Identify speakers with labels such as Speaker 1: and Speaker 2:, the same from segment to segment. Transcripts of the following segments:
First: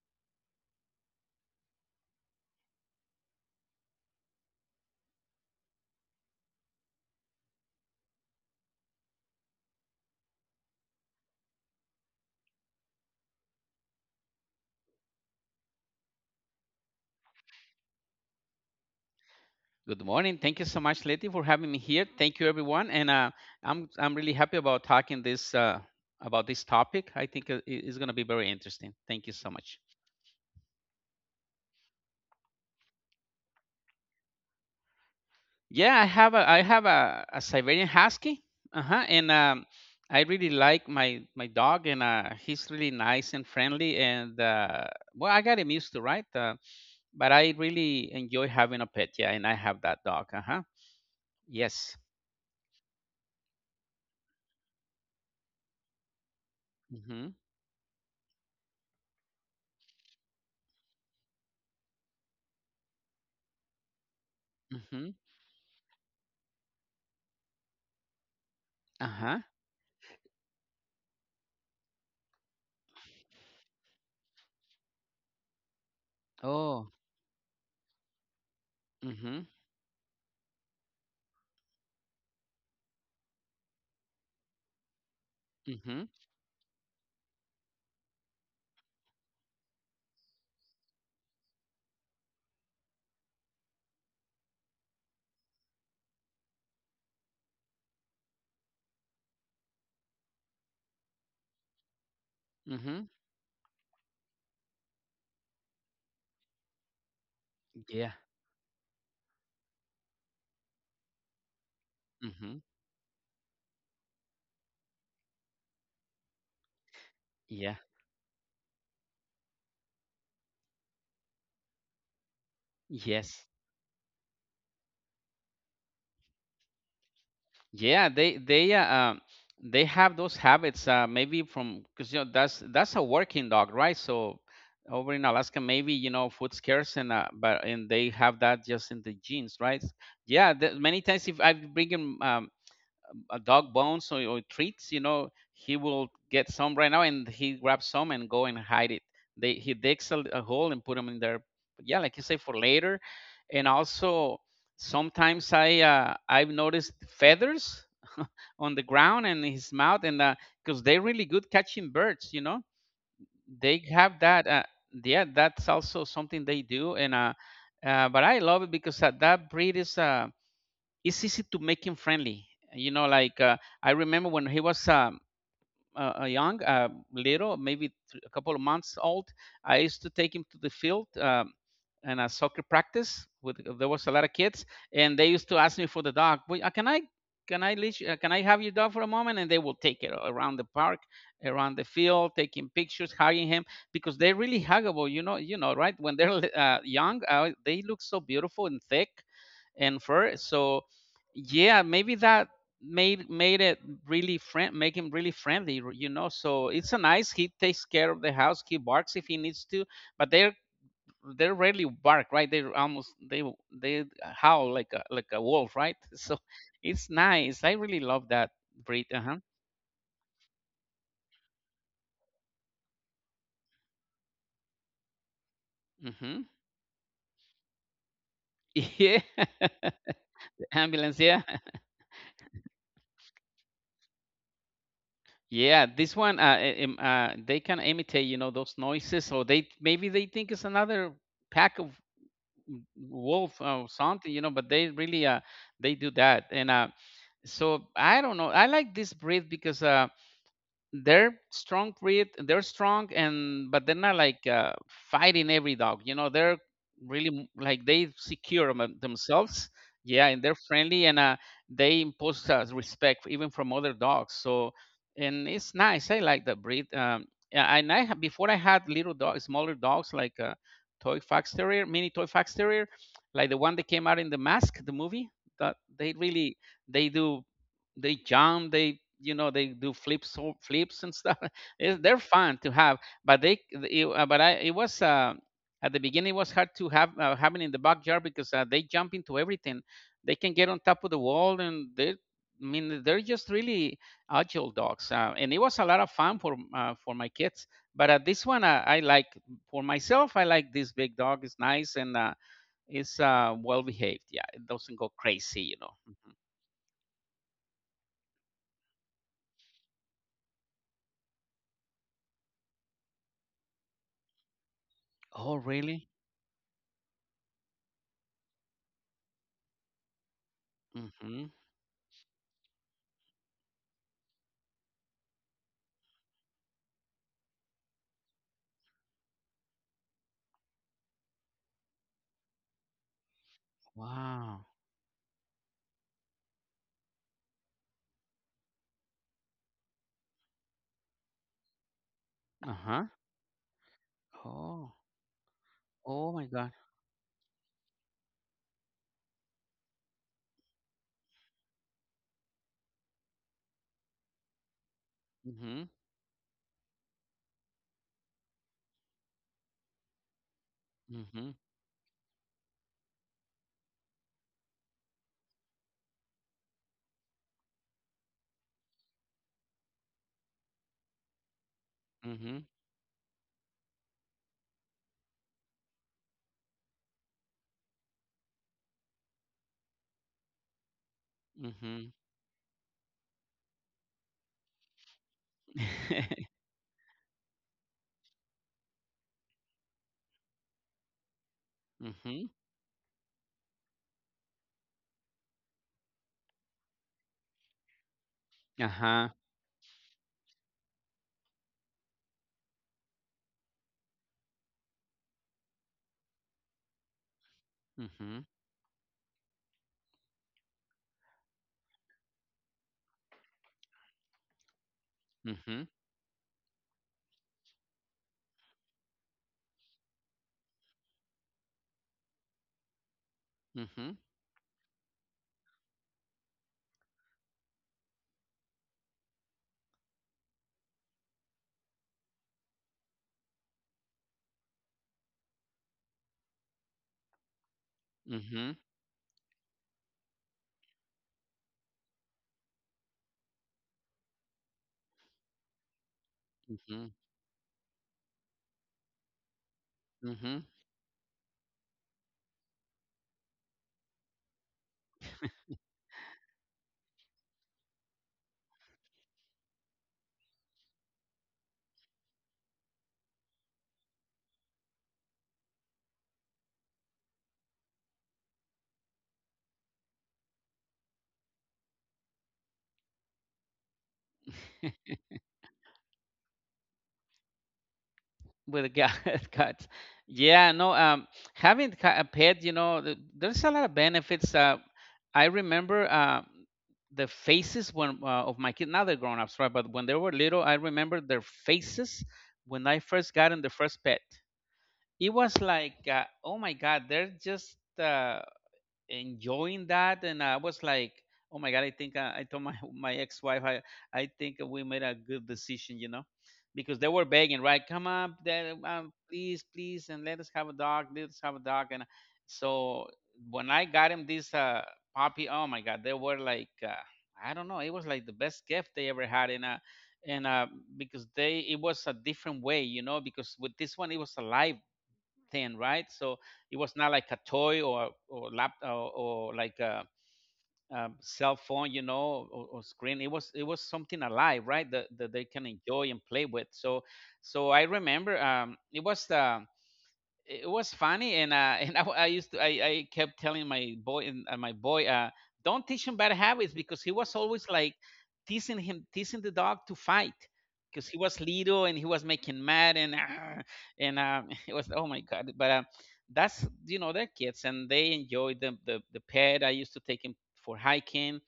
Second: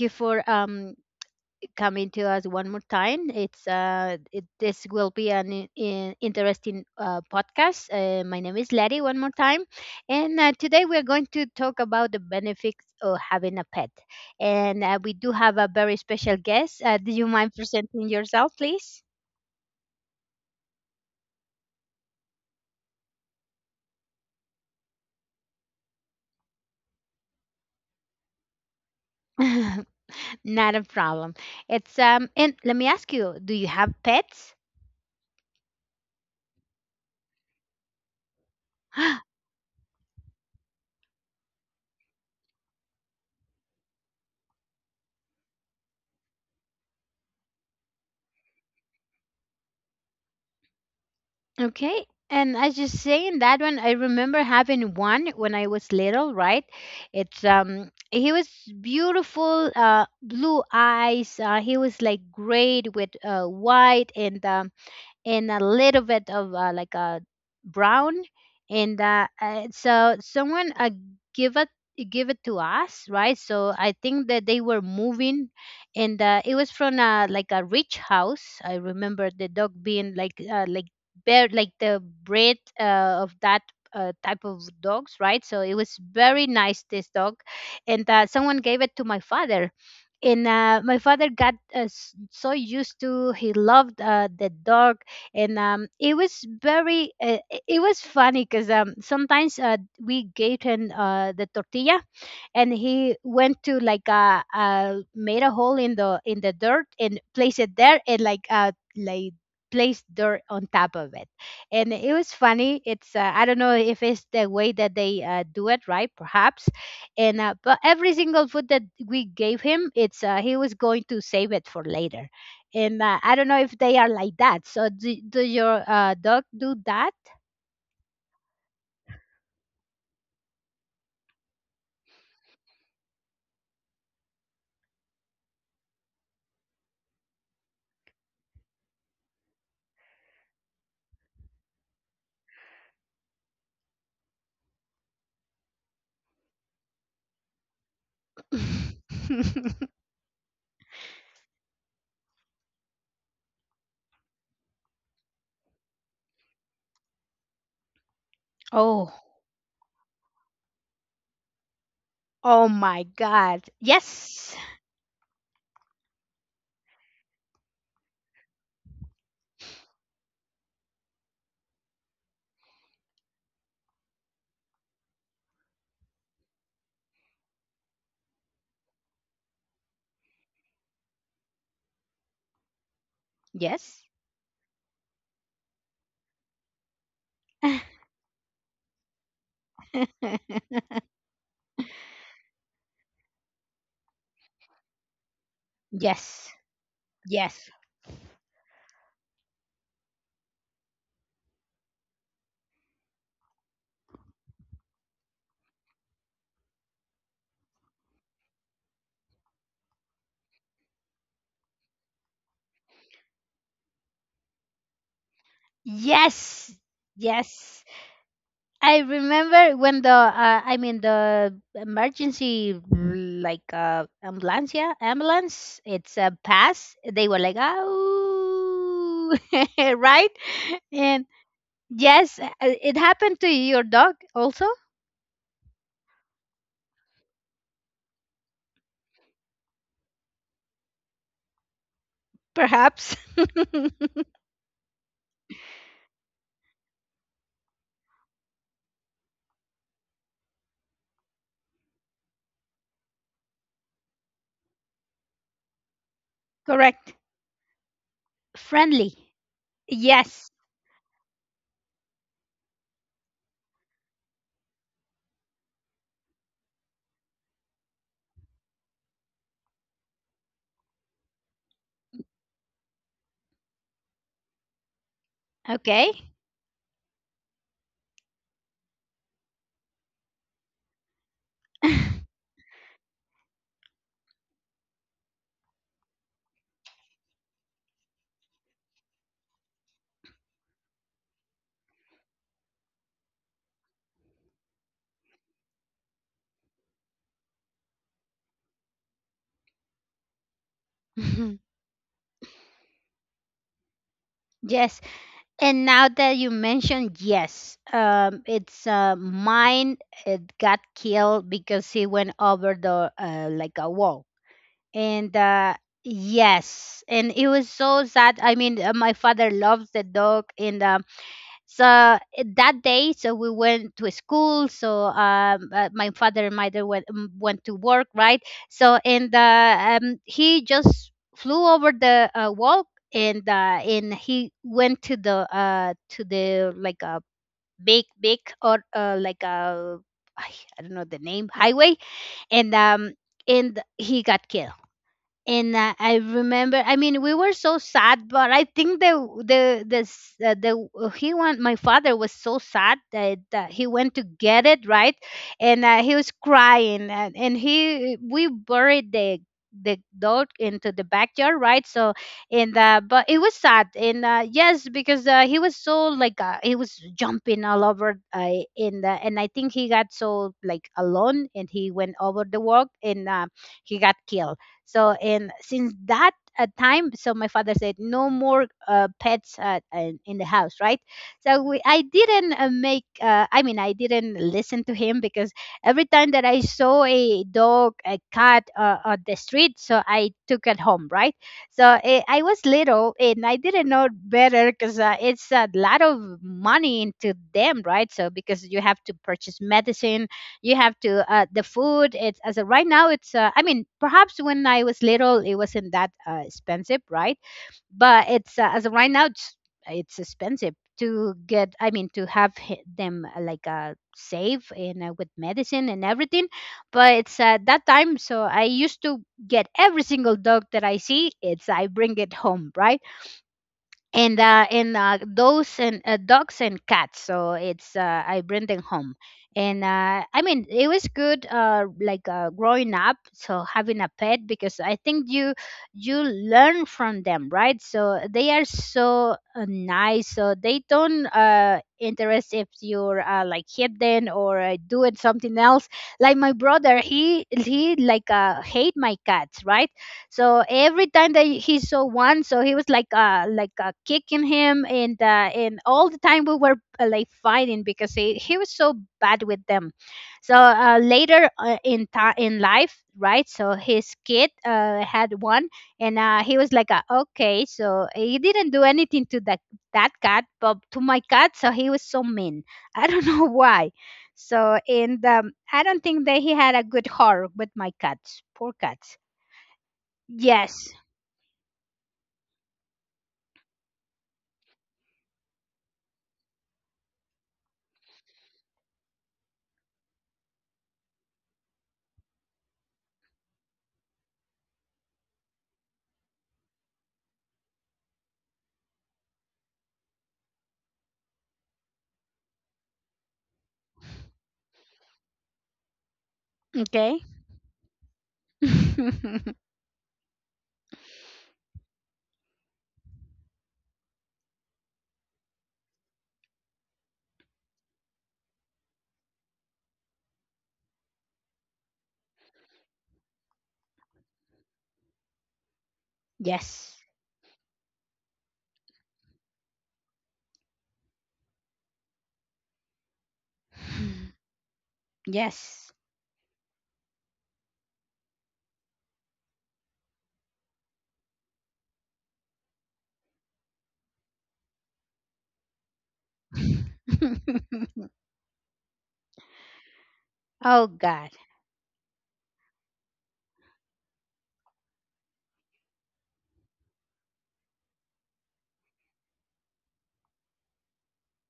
Speaker 1: you for coming to us one more time. This will be an interesting podcast. My name is Letty, one more time, and today we are going to talk about the benefits of having a pet. And We do have a very special guest. Do you mind presenting yourself, please?
Speaker 2: Good morning. Thank you so much, Letty, for having me here. Thank you, everyone. And I'm really happy about talking this about this topic. I think it's going to be very interesting. Thank you so much.
Speaker 1: Not a problem. It's and let me ask you: do you have pets?
Speaker 2: Yeah, I have a I have a Siberian Husky, uh-huh, and I really like my dog, and he's really nice and friendly. I got him used to right, but I really enjoy having a pet. Yeah, and I have that dog. Uh huh. Yes.
Speaker 1: Okay. And as you say in that one, I remember having one when I was little, right?
Speaker 2: Mhm.
Speaker 1: It's He was beautiful, blue eyes. He was like great with white
Speaker 2: Mhm.
Speaker 1: and a little bit of like a brown, and
Speaker 2: Uh huh.
Speaker 1: so someone give it give it to us, right? So I think that they were moving, and it was
Speaker 2: Oh.
Speaker 1: from a like a rich house. I remember
Speaker 2: Mhm.
Speaker 1: the dog being like bear, like the breed of that type of dogs, right? So it was
Speaker 2: Mhm.
Speaker 1: very nice, this dog, and someone gave it to my father, and my father got so used to, he loved the dog. And It was very it was funny because, sometimes we gaten the tortilla and
Speaker 2: Mhm.
Speaker 1: he went to like, made a hole in the dirt and placed it there,
Speaker 2: Yeah.
Speaker 1: and placed dirt on top of it. And it was
Speaker 2: Mhm.
Speaker 1: funny. It's I don't know if it's the way that they do it, right? Perhaps. And
Speaker 2: Yeah.
Speaker 1: But every single food that we gave him, it's he was going to save it for later. And I
Speaker 2: Yes.
Speaker 1: don't know if they are like that. So do your dog do that?
Speaker 2: Yeah. They they have those habits. Maybe from because you know that's a working dog, right? So over in Alaska, maybe you know food scarce and but and they have that just in the genes, right? Yeah. The, many times if I bring him a dog bones or treats, you know, he will get some right now and he grabs some and go and hide it. They he digs a hole and put them in there. Yeah, like you say for later, and also sometimes I've noticed feathers on the
Speaker 1: Oh,
Speaker 2: ground and in his mouth and because they're really good catching birds, you know,
Speaker 1: oh my god,
Speaker 2: they have that.
Speaker 1: yes.
Speaker 2: Yeah, that's also something they do and but I love it because that breed is it's easy to make him friendly. You know, like uh, I remember when he was young, little, maybe a couple of months old. I used to take him to the field and a soccer practice. With there
Speaker 1: Yes.
Speaker 2: was a lot of kids, and they used to ask me for the dog. "Wait, can I? Can I leash? Can I have your dog for a moment?" And they will take it around the park, around the field, taking pictures, hugging him because they're really huggable. You know, right? When
Speaker 1: Yes.
Speaker 2: young,
Speaker 1: Yes.
Speaker 2: they look so beautiful and thick and fur. So yeah, maybe that made it really friend make him really friendly, you know. So it's a nice. He takes care of the house. He barks if he needs to, but they're they rarely bark, right? They almost, they howl like a wolf, right? So
Speaker 1: Yes.
Speaker 2: it's nice. I
Speaker 1: Yes.
Speaker 2: really love that
Speaker 1: I
Speaker 2: breed. Uh huh.
Speaker 1: remember when the, I mean, the emergency like, ambulance, yeah, ambulance, it's a
Speaker 2: Mm-hmm.
Speaker 1: pass, they were like,
Speaker 2: Yeah,
Speaker 1: "Oh!" Right?
Speaker 2: ambulance.
Speaker 1: And
Speaker 2: Yeah,
Speaker 1: yes, it happened to your dog also?
Speaker 2: yeah. This one, they can imitate, you know, those noises, or they maybe they think it's another pack of m-
Speaker 1: Perhaps.
Speaker 2: wolf or something, you know, but they really they do that and so I don't know, I like this breed because they're strong breed, they're strong and but they're not like fighting every dog, you know. They're
Speaker 1: Correct.
Speaker 2: really like they secure
Speaker 1: Friendly.
Speaker 2: themselves, yeah, and
Speaker 1: Yes.
Speaker 2: they're friendly and they impose respect even from other dogs. So and it's nice, I like that breed. Yeah, and before I had little dogs, smaller dogs like toy fox terrier, mini toy fox terrier, like the one that came out in the Mask the movie, that
Speaker 1: Okay.
Speaker 2: they really they do, they jump, they, you know, they do flips and stuff. It's- they're fun to have but they it, but I it was at the beginning it was hard to have having in the backyard because they jump into everything, they can get on top of the wall and they I mean, they're just really agile dogs, and it was a lot of fun for my kids. But this one, I like for myself. I like this big dog. It's nice and it's well behaved. Yeah, it doesn't
Speaker 1: Yes.
Speaker 2: go crazy, you
Speaker 1: And
Speaker 2: know.
Speaker 1: now
Speaker 2: Mhm.
Speaker 1: that you mentioned, yes, it's mine. It got killed because he went over the, like, a wall. And
Speaker 2: Oh, really?
Speaker 1: Yes, and it was so sad. I mean, my father loves the dog, and so that day, so we went to school. So, my father and mother went to work, right? so and He just flew over the, wall. And he
Speaker 2: Wow.
Speaker 1: went to the, to the like a big, big, or, like a, I I don't know the name, highway. and
Speaker 2: Uh-huh.
Speaker 1: um and he got killed.
Speaker 2: Oh.
Speaker 1: And I
Speaker 2: Oh my god.
Speaker 1: remember. I mean, we were so sad, but I think the s- the he went. My father was so sad that, that he went to get it, right? and
Speaker 2: Mhm.
Speaker 1: He was crying, and he, we buried the dog into the
Speaker 2: Mhm.
Speaker 1: backyard, right? so and But it was sad. And Yes, because he was so like, he was jumping all over, in the, and I think he got so like alone and he went over the
Speaker 2: Mhm.
Speaker 1: walk, and he got killed. So and Since that time, so my father said no more, pets, in the house, right? So we, I
Speaker 2: Mhm.
Speaker 1: didn't make. I mean, I didn't listen to him because every time that I saw a dog, a cat on the street, so I took it home, right? So, eh, I
Speaker 2: Mhm.
Speaker 1: was little and I didn't know better, because it's a lot of money into them, right? So because you have to
Speaker 2: Uh-huh.
Speaker 1: purchase medicine, you have to, the food, right now it's I mean, perhaps when I was little it wasn't that expensive, right? But
Speaker 2: Mhm.
Speaker 1: it's as of right now it's expensive to get, I mean, to have them safe and with
Speaker 2: Mhm.
Speaker 1: medicine and everything. But it's that time, so I used to get every single dog that I see, it's I bring it home, right?
Speaker 2: Mhm.
Speaker 1: And Those, and dogs and cats. So it's I bring them home, and I mean, it was good. Growing up, so having a pet, because I think you, you learn from them, right? So they are
Speaker 2: Mhm.
Speaker 1: so, nice. So they don't interest if you're, like, hidden or, doing something else. Like my brother,
Speaker 2: Mhm.
Speaker 1: he like, hate my cats, right? So
Speaker 2: Mhm.
Speaker 1: every time that he saw one, so he was like, kicking him, and all the time we were, like, fighting because he was so bad with them. So later in life, right? So his kid had one, and he was like, okay, so he didn't do anything to that cat, but to my cat, so he was so mean. I don't know why. So, and I don't think that he had a good heart with my cats, poor
Speaker 2: With the
Speaker 1: cats.
Speaker 2: gut. Yeah,
Speaker 1: Yes.
Speaker 2: no, a pet, you know, there's a lot of benefits. I remember the faces when of my kids, now they're grown ups, right? But when they were little, I remember their faces when I first got in the first pet. It was like oh my god, they're just enjoying that, and I was like, oh my god. I told my my ex-wife, I think we made a good decision, you know, because they
Speaker 1: Okay.
Speaker 2: were begging, right? come up there Please, please, and let us have a dog, let us have a dog. And so when I got him this puppy, oh my god, they were like I don't know, it was like the best gift they ever had in a and because they it was a different way, you know, because with this one it was alive thing, right? So it was
Speaker 1: Yes.
Speaker 2: not like a toy or lap or like a, cell phone, you know, or screen. It was something alive, right? That, that they can
Speaker 1: Yes.
Speaker 2: enjoy and play with. So so I remember it was the it was funny and I used to I kept telling my boy and my boy, don't teach him bad habits because he was always like teasing him, teasing the dog to fight
Speaker 1: Oh
Speaker 2: because he
Speaker 1: God.
Speaker 2: was little and he was making mad and "Arr!" and it was, oh my god. But that's, you know, they're kids and they enjoy the pet. I used to take him for hiking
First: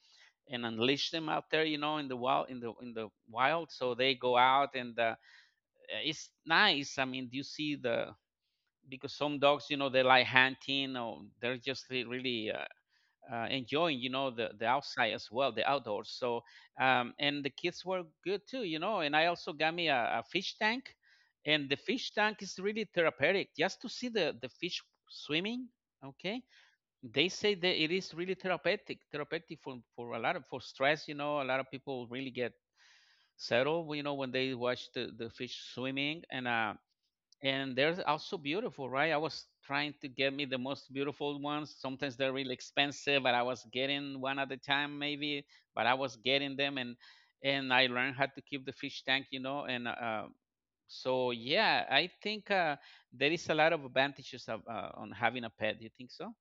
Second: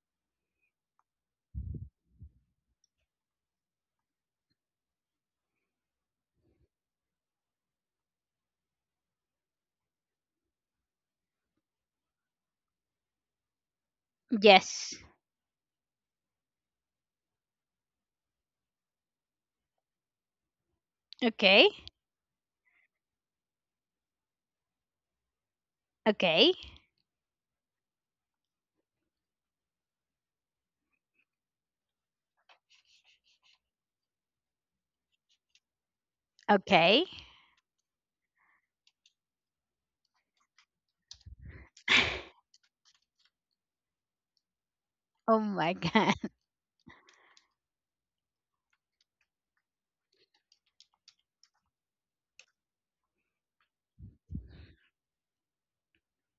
Speaker 2: and unleash them out there, you know, in the wild, in the wild, so they go out and it's nice. I mean, you see the because some dogs, you know, they like hunting or they're just really enjoying, you know, the
Speaker 1: Yes.
Speaker 2: outside as well, the outdoors. So, and the kids were good too, you know. And I also got me a fish tank, and
Speaker 1: Okay.
Speaker 2: the fish tank is really therapeutic, just to see the fish swimming. Okay,
Speaker 1: Okay.
Speaker 2: they say that it is really therapeutic, therapeutic for a lot of for stress. You know, a lot of people really get settled, you know, when they watch the fish swimming,
Speaker 1: Okay.
Speaker 2: and they're also beautiful, right? I was trying to get me the most beautiful ones. Sometimes they're really expensive, but I was getting one at a time,
Speaker 1: Oh
Speaker 2: maybe.
Speaker 1: my
Speaker 2: But I was
Speaker 1: God.
Speaker 2: getting them, and I learned how to keep the fish tank, you know. And so yeah, I think there is a lot of advantages of, on having a pet. Do you think so?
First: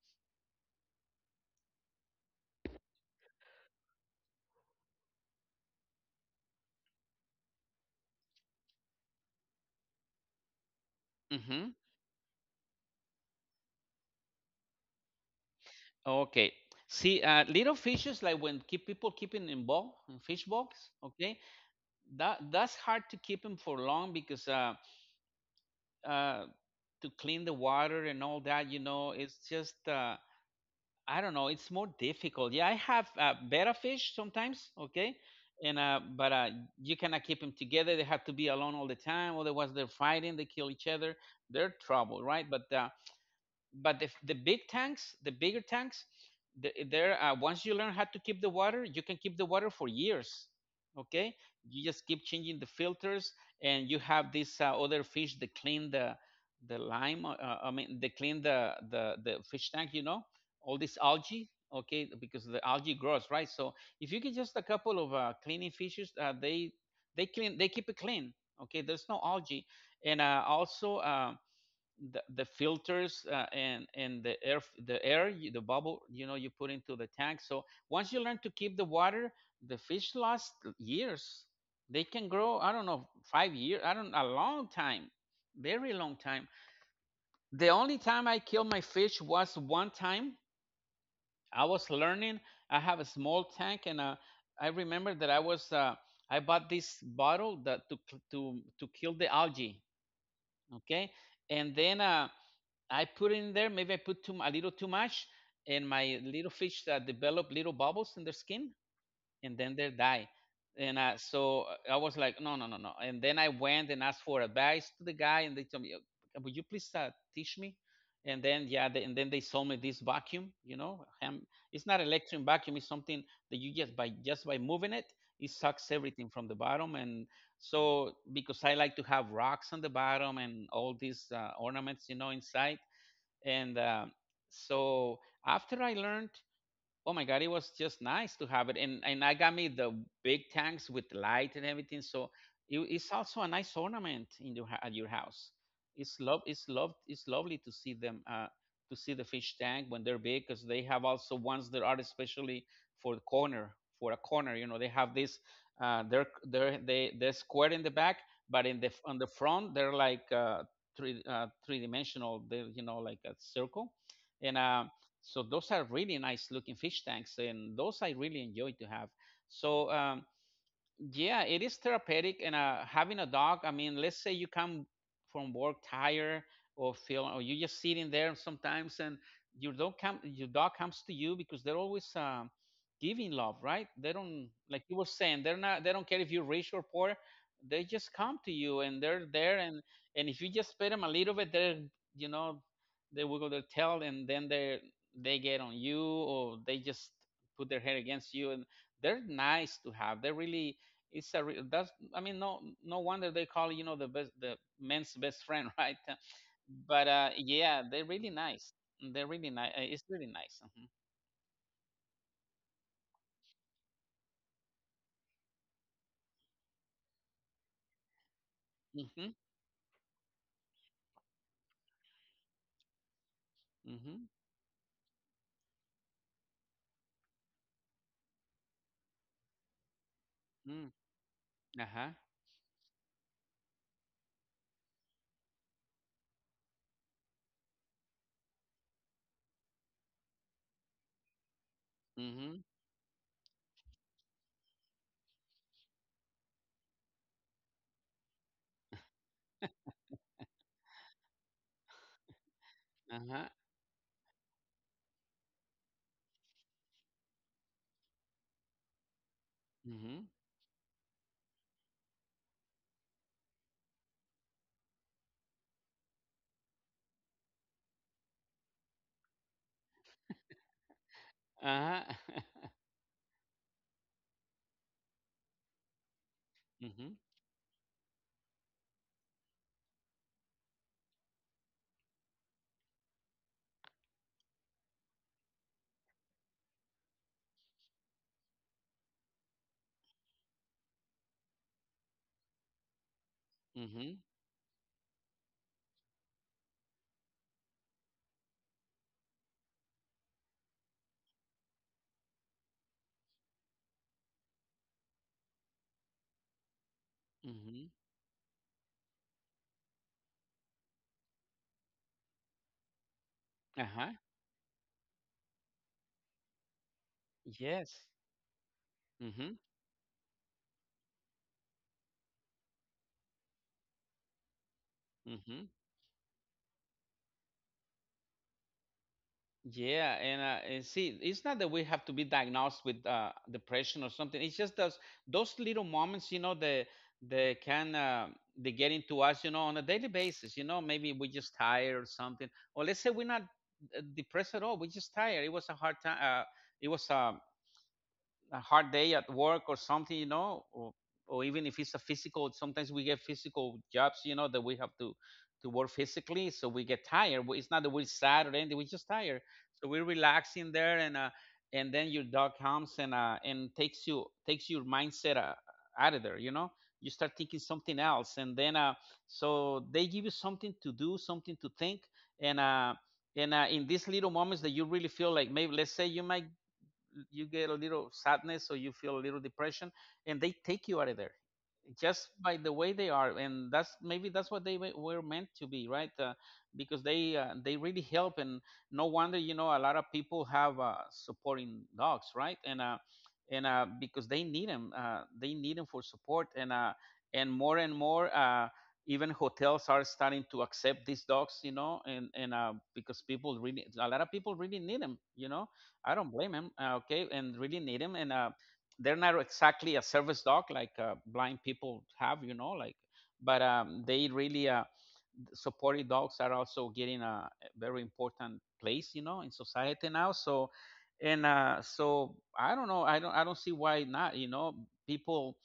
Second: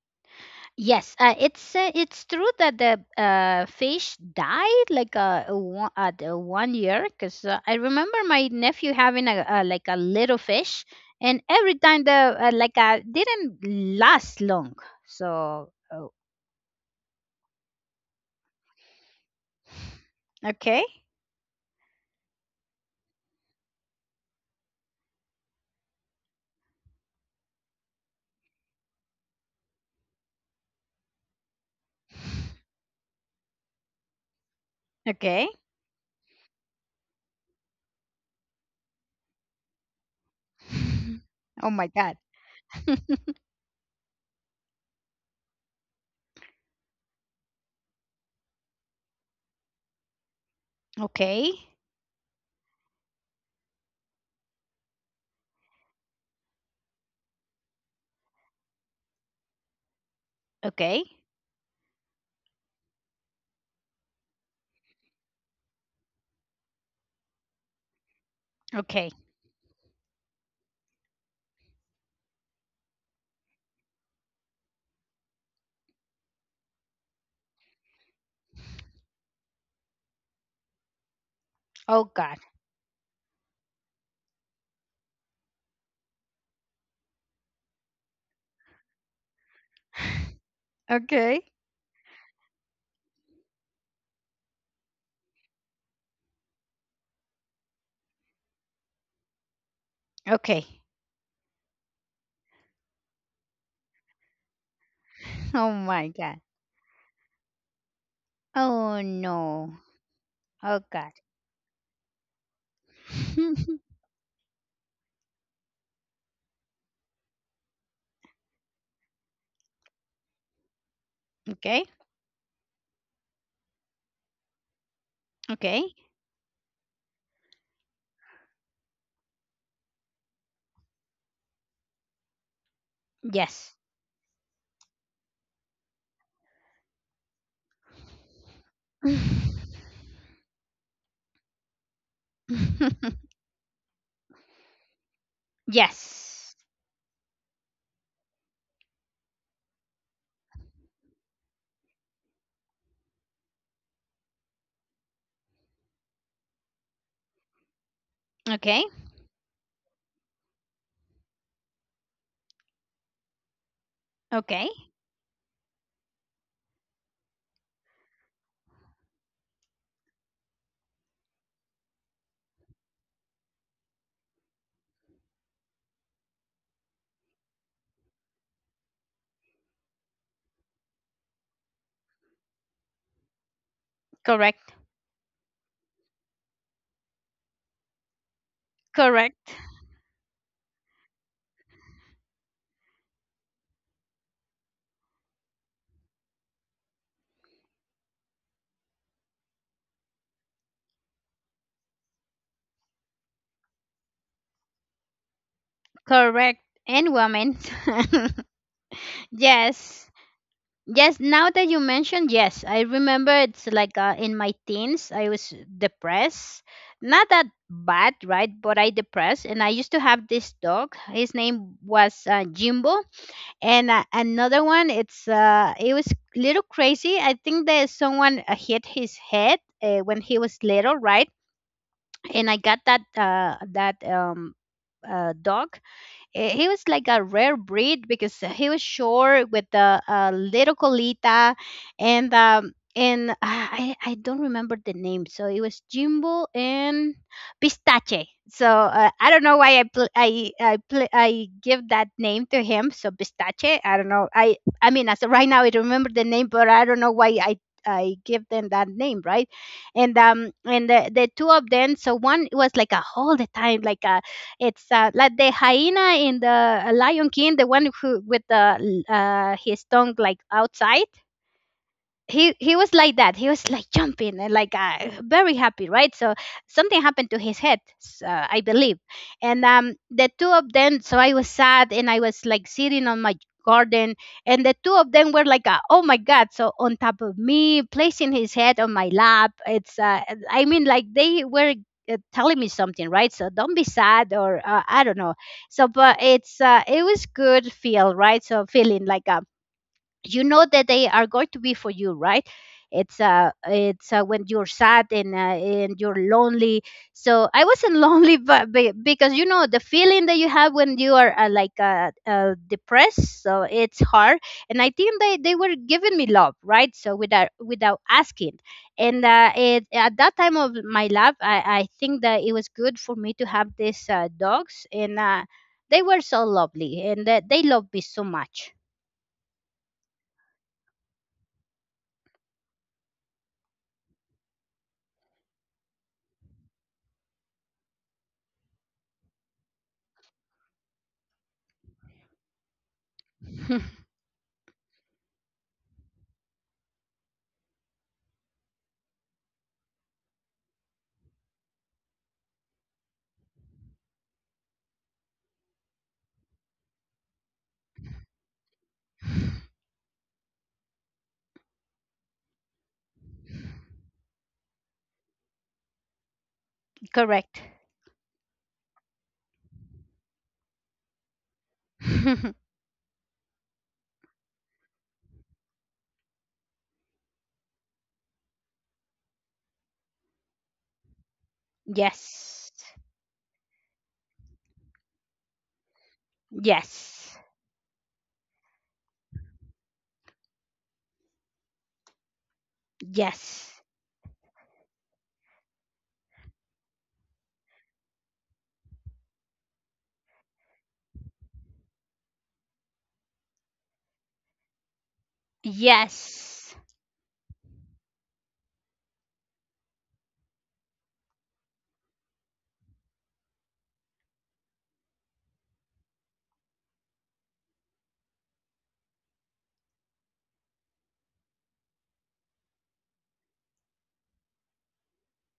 Speaker 1: Yes. It's true that the, fish died like, a one, at, one year, because I remember my nephew having a like a little fish, and every
Speaker 2: Mm-hmm.
Speaker 1: time the, didn't last long. So, oh,
Speaker 2: Okay. See, little fishes like when keep people keeping in ball in fish
Speaker 1: okay.
Speaker 2: box. Okay, that that's hard to keep them for long because uh, to clean the water and all that, you know, it's just I don't know, it's more difficult. Yeah, I have betta fish sometimes, okay,
Speaker 1: Okay.
Speaker 2: and but you cannot keep them together. They have to be alone all the time, otherwise they're fighting, they kill each other,
Speaker 1: Oh
Speaker 2: they're
Speaker 1: my god.
Speaker 2: trouble, right? But the big tanks, the bigger tanks, the, there once you learn how to keep the water, you can keep the water for years. Okay,
Speaker 1: Okay.
Speaker 2: you just keep changing the filters, and you have these other fish that clean the lime, I mean they clean the fish tank, you know, all this
Speaker 1: Okay.
Speaker 2: algae. Okay, because the algae grows, right? So if you get just a couple of cleaning fishes, they clean, they keep it clean. Okay, there's
Speaker 1: Okay.
Speaker 2: no algae. And also the filters and the air, the air, the bubble, you know, you put into the tank. So once you learn to keep the water, the fish last years,
Speaker 1: Oh
Speaker 2: they can
Speaker 1: god.
Speaker 2: grow, I don't know, 5 years, I don't, a long time, very long time. The only time I killed my fish was one time.
Speaker 1: Okay.
Speaker 2: I was learning, I have a small tank and I remember that I bought this bottle that to kill the algae.
Speaker 1: Okay.
Speaker 2: Okay, and then I put in there. Maybe I put too a little too much,
Speaker 1: Oh
Speaker 2: and
Speaker 1: my
Speaker 2: my
Speaker 1: god.
Speaker 2: little fish develop little bubbles in their skin,
Speaker 1: Oh
Speaker 2: and then
Speaker 1: no.
Speaker 2: they die.
Speaker 1: Oh
Speaker 2: And
Speaker 1: god.
Speaker 2: I was like, no, no, no, no. And then I went and asked for advice to the guy, and they told me, Would you please teach me?" And then yeah, they, and then they sold me this vacuum. You know,
Speaker 1: Okay.
Speaker 2: it's not electric vacuum. It's something that you just by moving it, it
Speaker 1: Okay.
Speaker 2: sucks everything from the bottom. And so because I like to have rocks on the bottom and all these ornaments, you know, inside
Speaker 1: Yes.
Speaker 2: and so after I learned, oh my god, it was just nice to have it, and I got me the big tanks with light and everything. So it's also a nice ornament in your at your house. it's love
Speaker 1: Yes.
Speaker 2: it's love it's lovely to see them, to see the fish tank when they're big, because they have also ones that are especially for the corner, for a corner. You know, they have this, they're square in the back, but in
Speaker 1: Okay.
Speaker 2: the on the front they're like three, three dimensional. They're, you know, like a circle. and
Speaker 1: Okay.
Speaker 2: uh. So those are really nice looking fish tanks, and those I really enjoy to have. So yeah, it is therapeutic. And having a dog, I mean, let's say you come from work tired, or you're just sitting there sometimes, and your dog comes to you because they're always, giving love, right? They don't,
Speaker 1: Correct.
Speaker 2: like you were saying, they're not they don't care if you're rich or poor. They just come to you and they're
Speaker 1: Correct.
Speaker 2: there, and if you just pet them a little bit, they're, you know, they wiggle their tail, and then they get on you, or they just put their head against you, and they're nice to have. They're really, it's a real, that's I mean no, no wonder they call, you know, the men's best friend, right?
Speaker 1: Correct.
Speaker 2: But
Speaker 1: And women.
Speaker 2: yeah, they're really nice, it's
Speaker 1: Yes.
Speaker 2: really nice.
Speaker 1: Yes, now that you mentioned, yes, I remember it's like, in my teens, I was depressed. Not that bad, right? But I
Speaker 2: hmm hmm
Speaker 1: depressed, and I used to have this dog. His name was, Jimbo, and
Speaker 2: hmm
Speaker 1: another one. It was little crazy. I think that someone hit his head when he was
Speaker 2: mm
Speaker 1: little, right?
Speaker 2: uh-huh.
Speaker 1: And I got that dog. Eh, he was like a rare breed because he was short with the, little colita, and
Speaker 2: hmm
Speaker 1: um, and ah, I I don't remember the name. So it was Jimbo and Pistache. So I don't know why I give that name to him. So
Speaker 2: uh-huh.
Speaker 1: Pistache. I don't know. I mean, as of right now, I remember the name, but I don't know why I give them that name, right?
Speaker 2: hmm
Speaker 1: And The two of them. So one was like a, all the time, like a, it's like the hyena in the, Lion King, the one who with the, his tongue like outside.
Speaker 2: uh-huh.
Speaker 1: He was like that, he was like jumping and like, very happy, right? So something
Speaker 2: hmm
Speaker 1: happened to his head, I believe. And The two of them, so I was sad and I was like sitting on my garden, and the two of them were like, oh my god, so on top of me, placing his head on my lap. It's I mean, like, they were, telling me something, right? So don't be
Speaker 2: hmm
Speaker 1: sad, or, I don't know. So but it was good feel, right? So feeling like a, you know that they are going to be for you, right? It's When you're sad and, and you're lonely, so I
Speaker 2: hmm
Speaker 1: wasn't lonely, but, be because you know the feeling that you have when you are, depressed, so it's
Speaker 2: uh-huh.
Speaker 1: hard. And I think they were giving me love, right? So without
Speaker 2: Yes.
Speaker 1: asking.
Speaker 2: hmm
Speaker 1: At that time of my life, I think that it was good for me to have these, dogs, and
Speaker 2: hmm
Speaker 1: they were so lovely, and they loved me so much.
Speaker 2: Yeah. And, and see, it's not that we have to be diagnosed with depression or something. It's just those little moments, you know, that they can they get into us, you know, on a daily basis. You know, maybe we're just tired or something, or let's say we're not depressed at all. We're just tired. It was a hard time. It was a hard day at work or something, you know, or even if it's a physical, sometimes we get physical jobs, you know, that we have to work physically, so we get tired. It's not that we're sad or anything; we're just tired. So we're relaxing there, and then your dog comes, and and takes your mindset out of there. You know, you start thinking
Speaker 1: Correct.
Speaker 2: something else, and then so they give you something to do, something to think, and uh, and in these little moments that you really feel like, maybe, let's say you might, you get a little sadness or you feel a little depression, and they take you out of there just by the
Speaker 1: Yes.
Speaker 2: way they are. And that's maybe that's what they were meant to be, right? Because
Speaker 1: Yes.
Speaker 2: they really help. And no wonder, you know, a lot of people have supporting dogs, right? and uh and
Speaker 1: Yes.
Speaker 2: uh because they need them, they need them for support. And more and more, even hotels are starting to accept these dogs, you know, and because people really, a lot of people really need them, you know. I don't blame them.
Speaker 1: Yes.
Speaker 2: Okay, and really need them. And they're not exactly a service dog, like blind people have, you know, like, but they really, supported dogs are also getting a very important place, you know, in society now. So, and so I don't know, I don't see why not, you know, people,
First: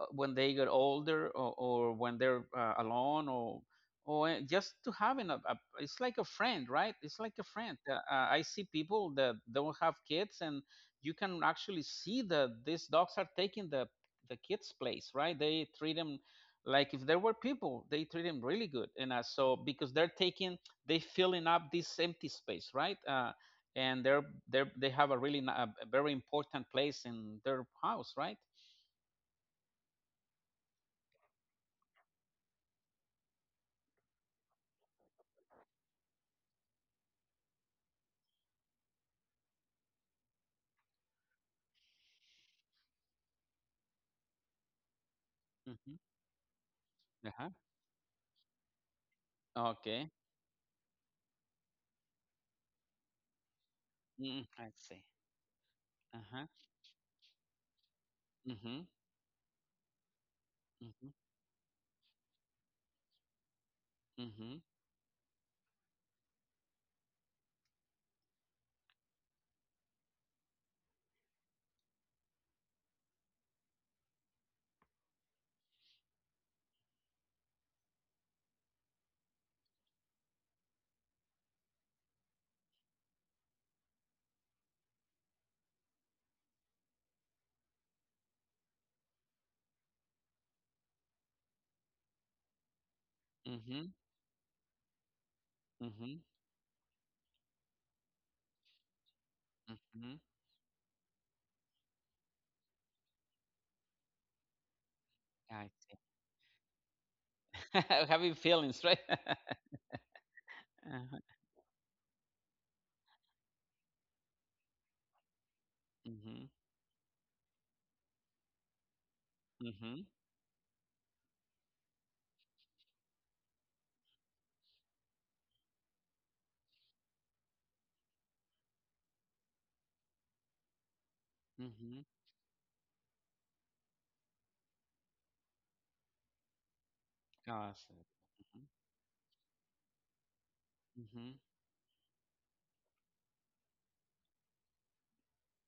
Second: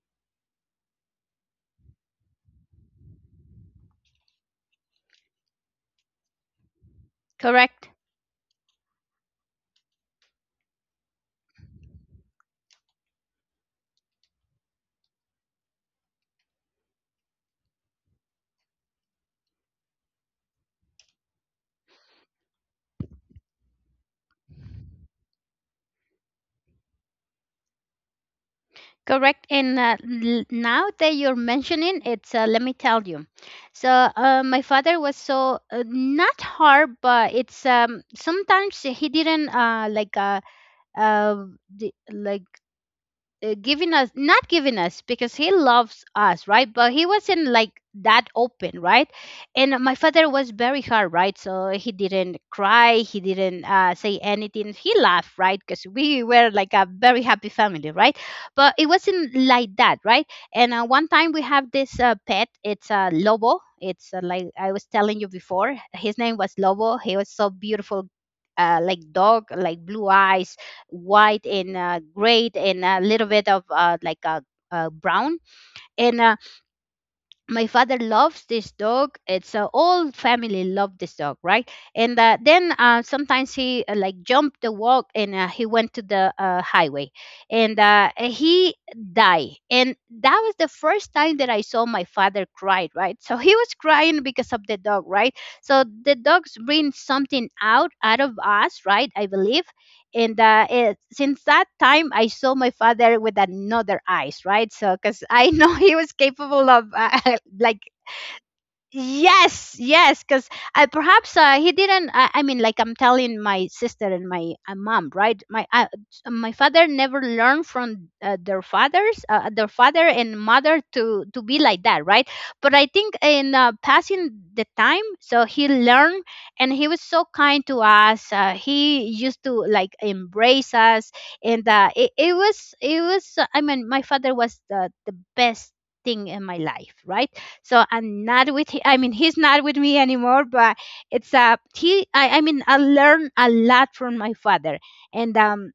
Speaker 2: when they get older, or when they're alone, or just to having a, it's like a friend, right? It's like a friend.
Speaker 1: Correct.
Speaker 2: I see people that don't have kids, and you can actually see that these dogs are taking the kids' place, right? They treat them like if there were people. They treat them really good. And so because they're taking, they filling up this empty space, right? And they're they have a really a very important place in their house, right?
Speaker 1: Correct. Now that you're mentioning, it's let me tell you. So my father was so not hard, but it's sometimes he didn't uh, the, like given us not giving us because he
Speaker 2: Hmm.
Speaker 1: loves us, right? But he wasn't like that open, right? And my
Speaker 2: Okay.
Speaker 1: father was very hard, right? So he didn't cry, he didn't say
Speaker 2: Mm, I
Speaker 1: anything, he
Speaker 2: see.
Speaker 1: laughed, right? Because we
Speaker 2: Uh-huh.
Speaker 1: were like a very happy family, right? But it
Speaker 2: Mhm.
Speaker 1: wasn't like that, right? And one
Speaker 2: Mhm.
Speaker 1: time we have this pet, it's a lobo. It's like
Speaker 2: Mhm.
Speaker 1: I was telling you before, his name was Lobo, he was so beautiful, like dog, like blue eyes, white and gray, and a little bit of like a, brown. And my father loves this dog. It's all family love this dog, right? And then sometimes he like jumped the walk and he went to the highway and he died. And that was the first time that I saw my father cry, right? So he was
Speaker 2: Mhm.
Speaker 1: crying because of the dog, right? So the
Speaker 2: Mhm.
Speaker 1: dogs bring something out of us, right? I believe.
Speaker 2: Mhm.
Speaker 1: And since that time I saw my father with another eyes, right? So because I
Speaker 2: I
Speaker 1: know he
Speaker 2: see.
Speaker 1: was capable of like.
Speaker 2: Having feelings, right?
Speaker 1: Yes, yes, because I
Speaker 2: Uh-huh.
Speaker 1: perhaps he didn't. I mean, like I'm telling my sister and my mom, right? My my
Speaker 2: Mhm.
Speaker 1: father never learned from their fathers, their father
Speaker 2: Mhm.
Speaker 1: and mother to be like that, right? But I think in passing the time, so he learned, and he was so kind to us. He used to like embrace us, and
Speaker 2: Mhm.
Speaker 1: it, it was it was. I mean, my father was the best thing in my life, right? So
Speaker 2: Awesome.
Speaker 1: I'm not
Speaker 2: Mhm.
Speaker 1: with. I mean, he's not with me anymore. But it's
Speaker 2: Mhm.
Speaker 1: I mean, I learned a lot from my father, and um,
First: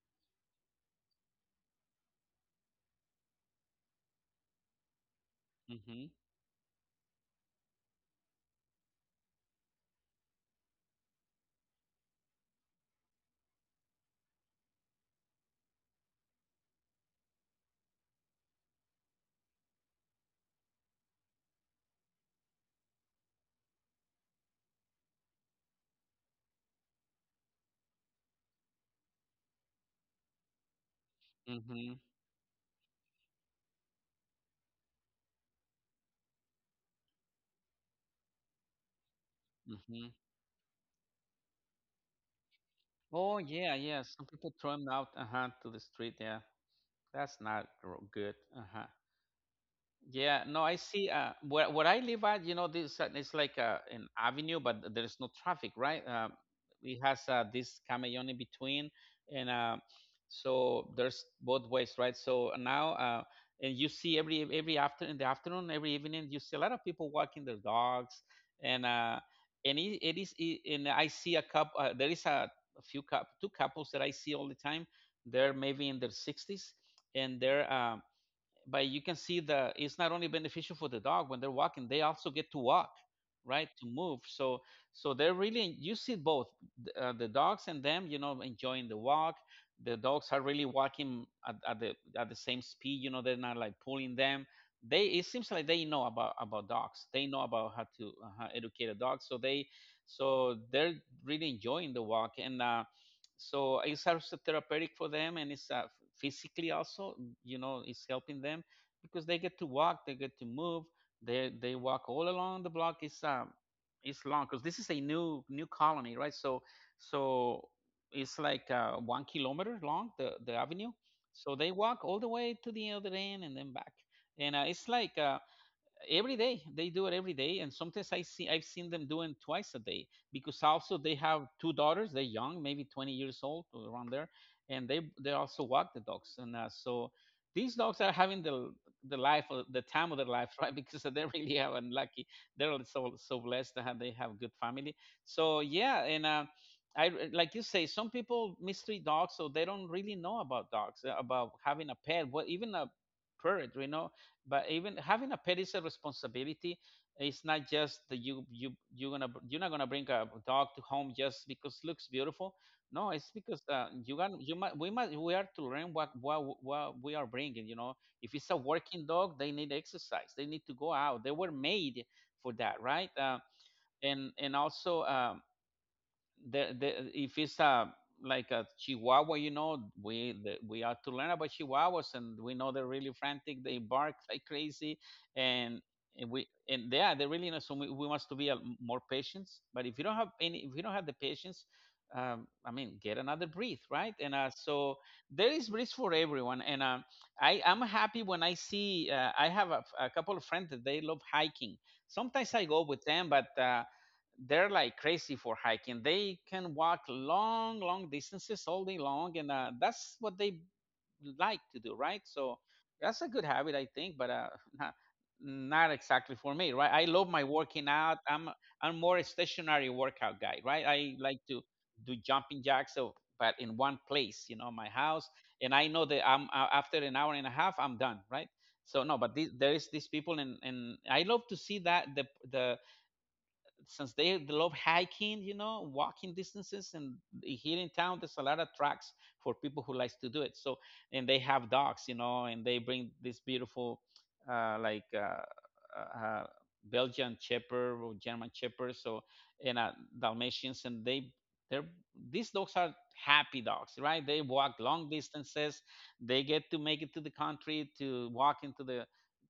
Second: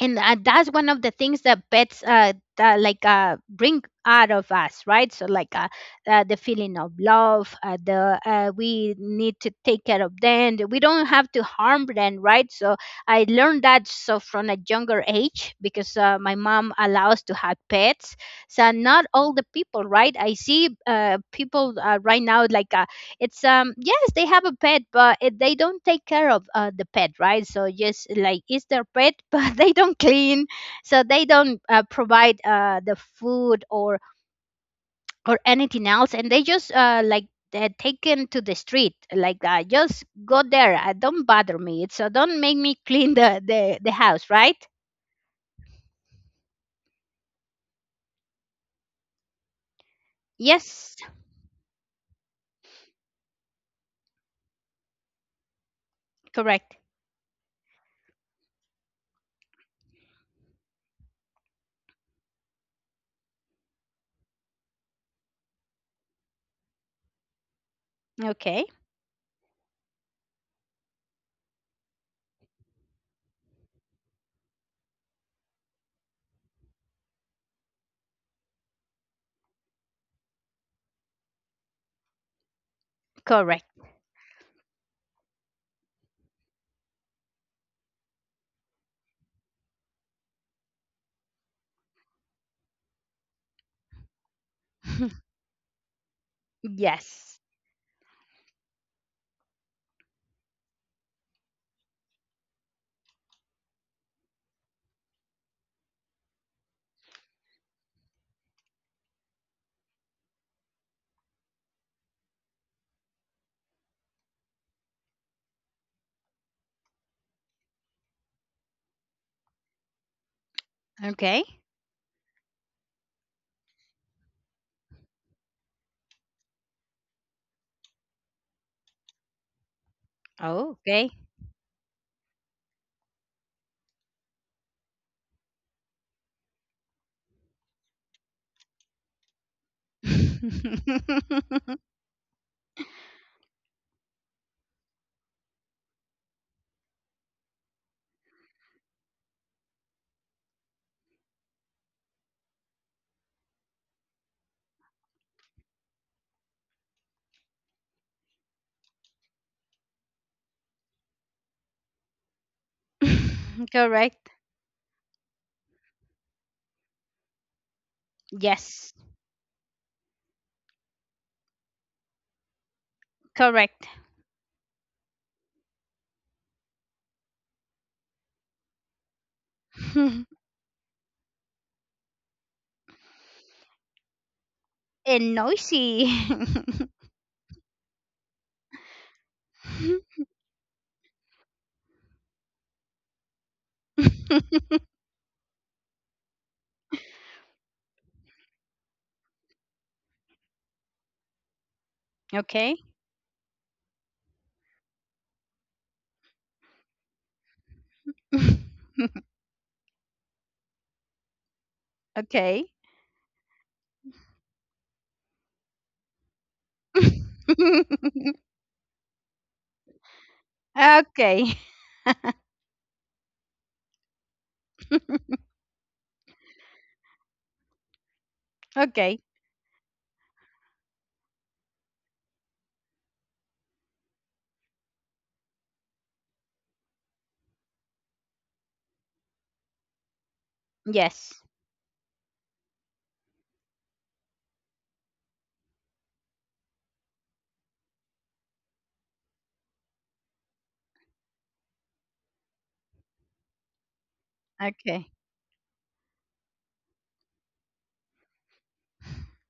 Speaker 1: and that's one of the things that pets bring out of us, right? So like
Speaker 2: Mhm.
Speaker 1: the feeling of love, the, we need to take care of them, we don't have to harm them, right? So I learned that so from a younger age because my mom allows to have pets. So not all the people, right? I see people, right now, like it's yes, they have a pet, but they don't take care of the pet, right? So just like it's their pet, but they don't clean, so they don't
Speaker 2: Mhm.
Speaker 1: provide the food or anything else, and they just like, they're taken to the street like, just
Speaker 2: Mhm.
Speaker 1: go there, don't bother me, so don't make me clean the,
Speaker 2: Oh
Speaker 1: the
Speaker 2: yeah,
Speaker 1: the
Speaker 2: yeah.
Speaker 1: house,
Speaker 2: Some
Speaker 1: right?
Speaker 2: people throw them out, uh-huh, to the street. Yeah, that's not good. Uh-huh. Yeah, no, I
Speaker 1: Yes.
Speaker 2: see. Where I live at, you know, this it's like an avenue, but there is no traffic, right?
Speaker 1: Correct.
Speaker 2: It has this camion in between, and so there's both ways, right? So and you see every after in the afternoon, every evening, you see a lot of people walking their dogs,
Speaker 1: Okay.
Speaker 2: and uh, and and I see a couple. There is a, two couples that I see all the time. They're maybe in their sixties, and they're but you can see that it's not only beneficial for the dog. When they're walking, they also get to walk,
Speaker 1: Correct.
Speaker 2: right? To move. So so they're really, you see both, the dogs and them, you know, enjoying the walk. The dogs are really walking at, the, at the same speed, you know. They're not like pulling them. They, it seems like they know about dogs. They
Speaker 1: Yes.
Speaker 2: know about how to educate a dog. So they, so they're really enjoying the walk. And so it's also therapeutic for them, and it's physically also, you know, it's helping them, because they get to walk, they get to move. They walk all along the block. It's long, because this is a new colony, right? So so it's like 1 kilometer long, the avenue.
Speaker 1: Okay.
Speaker 2: So they walk all the way to the other end and then back. And it's like every day they do it, every day. And sometimes I've seen them doing twice a day, because
Speaker 1: Oh,
Speaker 2: also
Speaker 1: okay.
Speaker 2: they have two daughters. They're young, maybe 20 years old or around there, and they also walk the dogs. And so these dogs are having the life, of the time of their life, right? Because they really are unlucky, they're so, so blessed to have, they have good family. So yeah. And like you say, some people mistreat dogs, so they don't really know about dogs, about having a pet, what, even a parrot, you know, but even having a perisher responsibility. It's not just that you're gonna, you're not gonna bring a dog to home just because it looks beautiful. No, it's because you got,
Speaker 1: Correct.
Speaker 2: you might, we might, we are to learn what, what we are bringing. You know, if it's a
Speaker 1: Yes,
Speaker 2: working dog, they need exercise. They need to go out. They were made for that, right?
Speaker 1: correct.
Speaker 2: And also, the, if it's a, like a chihuahua, you know,
Speaker 1: And
Speaker 2: we, the, we are to learn about chihuahuas, and we know they're really frantic, they bark like crazy. and,
Speaker 1: noisy.
Speaker 2: and we, and yeah, they're really, you know. So we must to be a, more patient. But if you don't have any, if you don't have the patience, I mean, get another breed, right? And so there is breeds for everyone. And I'm happy when I see, I have a couple of friends that they love hiking. Sometimes I
Speaker 1: Okay.
Speaker 2: go with them, but they're like crazy for hiking. They can walk long, long distances all day long, and that's what they like to do, right? So
Speaker 1: Okay.
Speaker 2: that's a good habit, I think, but not, not exactly for me, right? I love my working out. I'm more a stationary workout guy, right? I like
Speaker 1: Okay.
Speaker 2: to do jumping jacks, so, but in one place, you know, my house. And I know that I'm after an hour and a half, I'm done, right? So
Speaker 1: Okay.
Speaker 2: no, but the, there is these people, and I love to see that the, since they love hiking, you know, walking distances, and here in town there's a lot of tracks for people who likes to do it. So, and they
Speaker 1: Yes.
Speaker 2: have dogs, you know, and they bring this beautiful, uh, like uh, uh, uh, Belgian Shepherd or German Shepherd, so, and Dalmatians. And they, they're, these dogs are happy dogs, right? They walk long
Speaker 1: Okay.
Speaker 2: distances, they get to make it to the country to walk into the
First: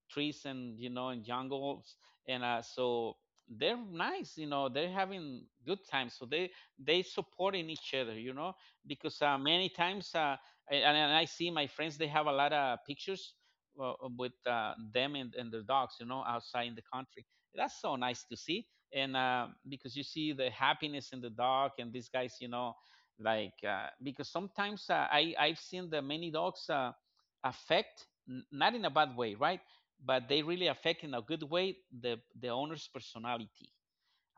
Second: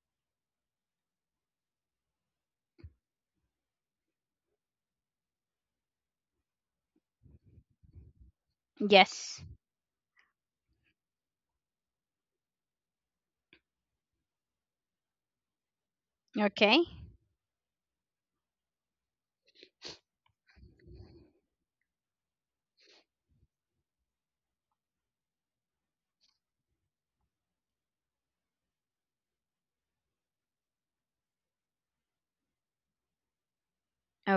Speaker 2: trees and in jungles and so they're nice, they're having good times. So they supporting each other. Because
Speaker 1: Yes.
Speaker 2: many times, and I see my friends, they have a lot of pictures. Well, with them, and their dogs, outside in
Speaker 1: Okay.
Speaker 2: the country. That's so nice to see. And because you see the happiness in the dog and these guys. Like, because sometimes I've seen the many dogs, affect, not in a bad way, right? But they really affect in a good way the owner's personality.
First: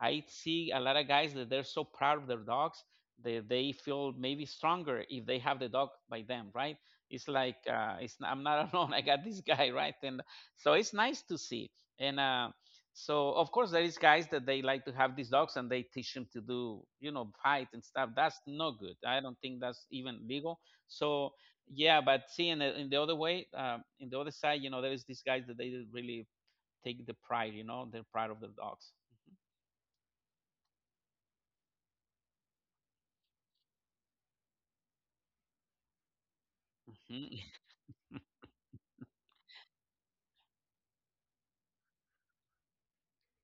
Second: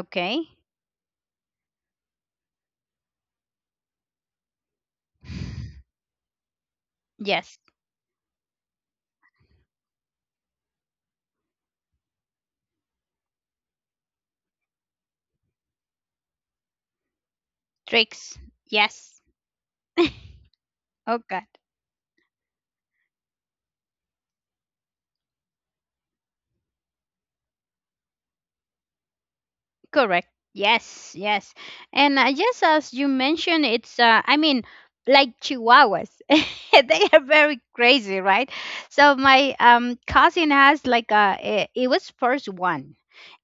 Speaker 2: I see a lot of guys that they're so proud of their dogs, that they feel maybe stronger if they have the dog by them, right? It's like
Speaker 1: Yes.
Speaker 2: it's I'm not alone. I got this guy, right? And so it's nice to see. And so of course there is guys that they like to have these dogs, and they teach them to do, fight and stuff. That's
Speaker 1: Tricks.
Speaker 2: no good. I
Speaker 1: Yes.
Speaker 2: don't think that's even legal. So
Speaker 1: Okay.
Speaker 2: yeah, but see, in the other way, in the other side, there is these guys that they really take the pride, they're proud of their dogs.
Speaker 1: Correct. Yes, yes. And just as you mentioned, I mean, like chihuahuas. They are very crazy, right? So my cousin has like a, it was first one.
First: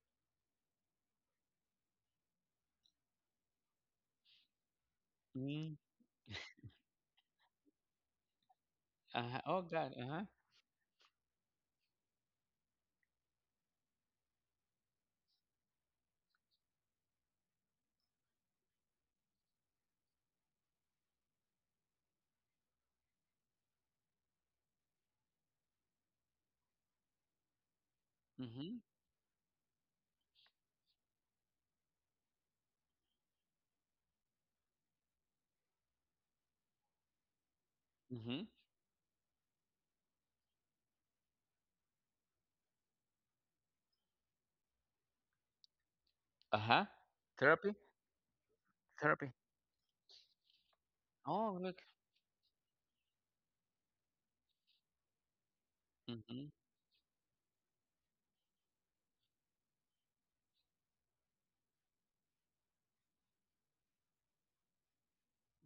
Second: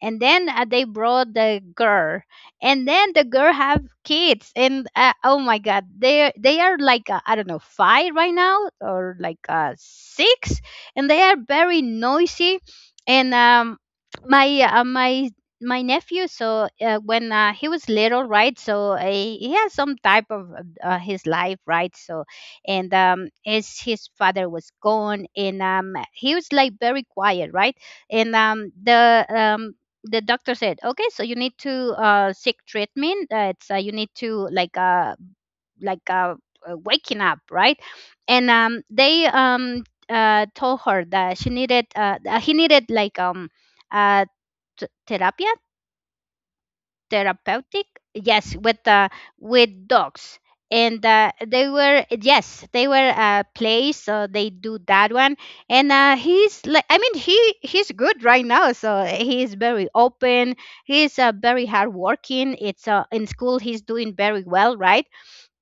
Speaker 1: And then they brought the girl, and then the girl have kids, and oh my
Speaker 2: Mhm.
Speaker 1: God, they are like I don't know, five right now or
Speaker 2: Uh-huh.
Speaker 1: like
Speaker 2: Oh God. Uh-huh.
Speaker 1: six, and they are very noisy, and my uh, my my nephew, so when he was little, right? So he has some type of his life, right? So and his father was gone, and he was like very quiet, right? and um
Speaker 2: Mhm.
Speaker 1: the um the doctor said okay, so you need to seek treatment, it's you need to like uh waking up, right?
Speaker 2: Mhm.
Speaker 1: And they told her that she needed he needed like uh therapy,
Speaker 2: Uh-huh. Therapy.
Speaker 1: therapeutic, yes,
Speaker 2: Therapy.
Speaker 1: with dogs. And
Speaker 2: Oh
Speaker 1: they
Speaker 2: look.
Speaker 1: were yes, they were plays, so they do that one. And
Speaker 2: Mhm.
Speaker 1: he's like I mean he's good right now, so he's very open. He's very hardworking. It's in school he's doing very well, right?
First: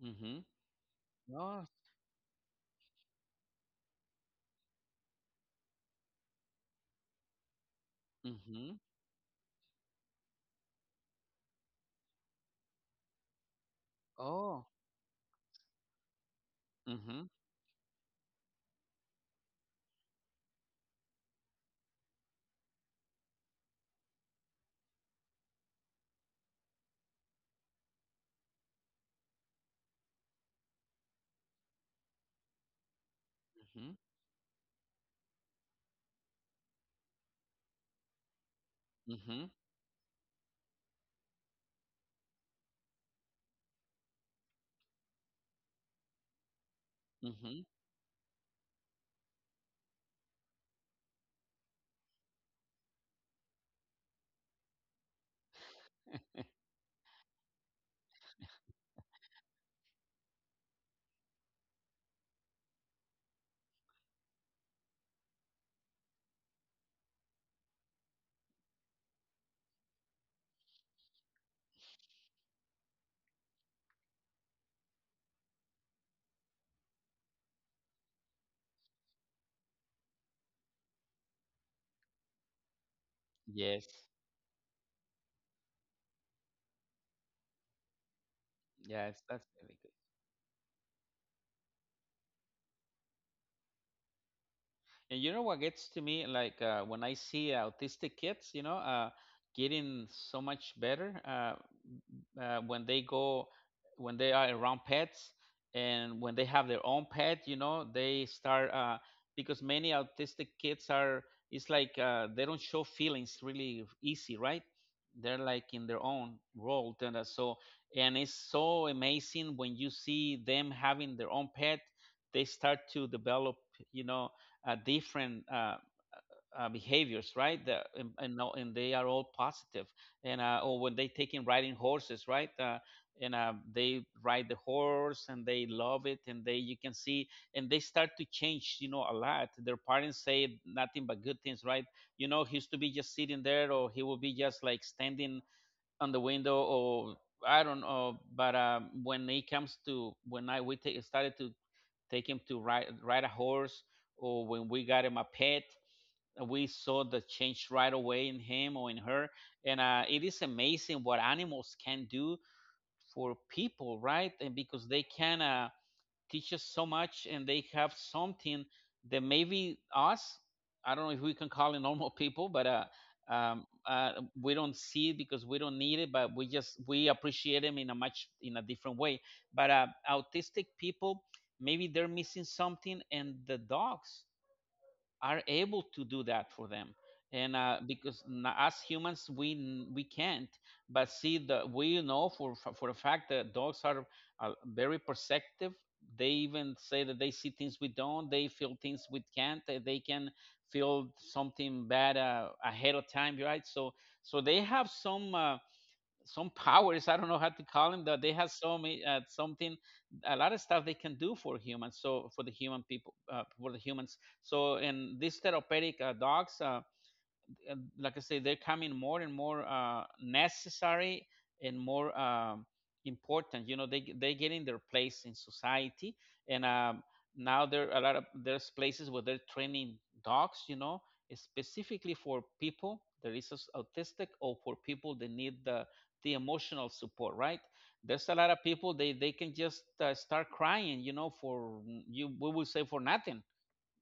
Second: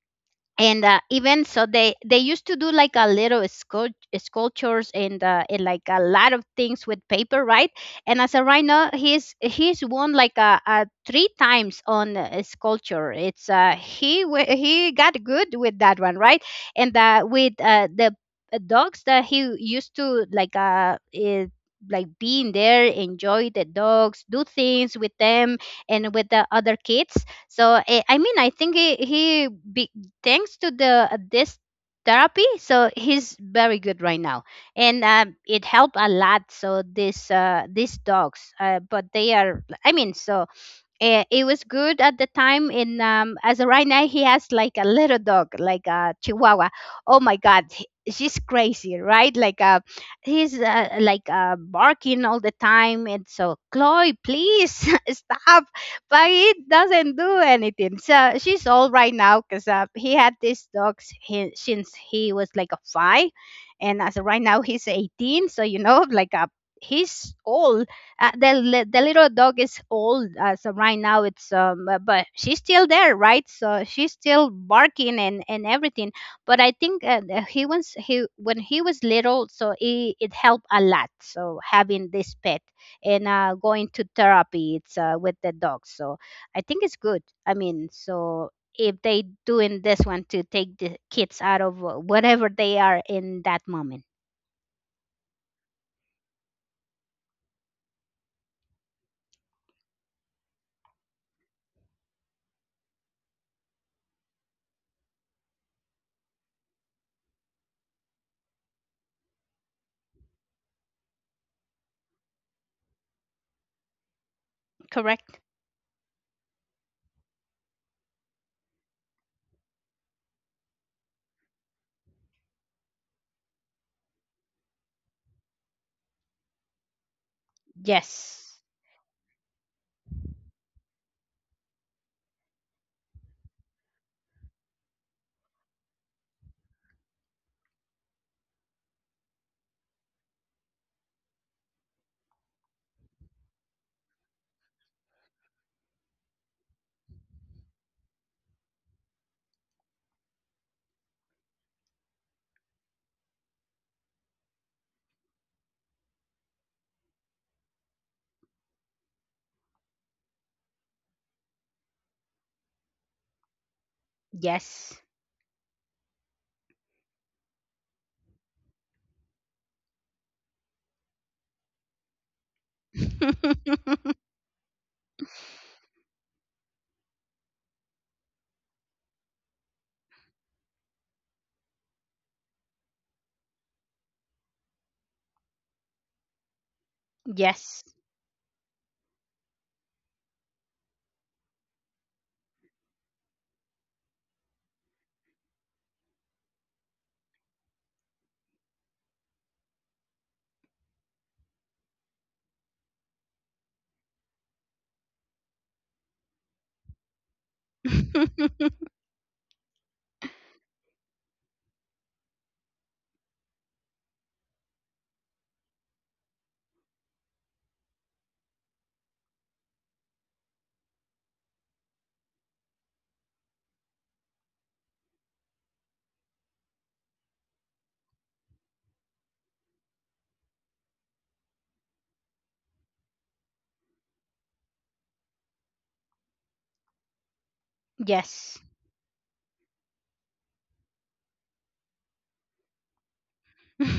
Speaker 2: Mhm.
Speaker 1: And even so
Speaker 2: Oh.
Speaker 1: they used to do like a little sculptures, and like a lot of things with paper, right? And as a right
Speaker 2: Mhm.
Speaker 1: now, he's won like a three times on a sculpture. It's
Speaker 2: Oh.
Speaker 1: he got good with that one, right? And
Speaker 2: Mhm.
Speaker 1: with the dogs that he used to, like like being there, enjoy the dogs, do things with them, and with the other kids, so I mean, I think he be, thanks to the this therapy, so he's very
Speaker 2: Mhm.
Speaker 1: good right now. And it helped a lot, so this these dogs, but they
Speaker 2: Mhm.
Speaker 1: are, I mean, so it was good at the time. In As of right now he has like a little dog, like a chihuahua. Oh my
Speaker 2: Mhm.
Speaker 1: God, she's crazy, right? Like he's like barking all the time, and so Chloe please stop. But he doesn't do anything, so she's all right now because he had these dogs since he was like a 5, and as of right now he's 18, so you know, like he's old. The little dog is old, so right now it's but she's still there, right? So she's still barking and everything. But I think the- he was he when he was little, so it helped a lot. So having this pet and going
Speaker 2: Yes.
Speaker 1: to therapy, it's with the dog. So I think it's good. I mean, so if
Speaker 2: Yes.
Speaker 1: they
Speaker 2: That's really
Speaker 1: doing
Speaker 2: good.
Speaker 1: this one to take the kids out of whatever they are in that moment,
Speaker 2: And you know what gets to me, like, when I see autistic kids, getting so much better, uh, when they go, when they are around pets, and when they have their own pet, they start, because many autistic kids are. It's like, they don't show feelings really easy, right? They're
Speaker 1: correct?
Speaker 2: like in their own world, and so, and it's so amazing when you see them having their own pet. They start to develop, you know different, behaviors, right? The, and, no-
Speaker 1: Yes,
Speaker 2: And they are all positive. And or when they take in riding horses, right? And they ride the horse and they love it, and they you can see, and they start to change, a lot. Their parents say nothing but good things, right? He used to be just sitting there, or he would be just like standing on the window, or I don't know. But when I we take, started to take him to ride a horse, or when we got him a pet, we saw the change right away in him or in her. And it is amazing what animals can do for people, right? And because
Speaker 1: yes.
Speaker 2: they can, teach us so much, and they have something that maybe us, I don't know if we can call it normal people, but um, uh, we don't see it because we don't need it, but we appreciate them in a much in a different way. But autistic people, maybe they're missing something, and the dogs are able to do that for them. And
Speaker 1: Yes.
Speaker 2: because us humans, we can't. But see, the we know for a fact that dogs are, very perceptive. They even say that they see things we don't, they feel things we can't. They can feel something bad, ahead of time, right? So they have some powers. I don't know how to call them, that they have so many, something, a lot of stuff they can do for humans. So for the human people, for the humans. So in these therapeutic, dogs, like I say, they're coming more and more, necessary, and more, important. They getting their place in society, and now there are a lot of there's places where they're training dogs. Specifically for people that is, autistic, or for people that need the emotional support, right? There's a lot of
Speaker 1: Yes.
Speaker 2: people, they can just, start crying. For you we will say for nothing.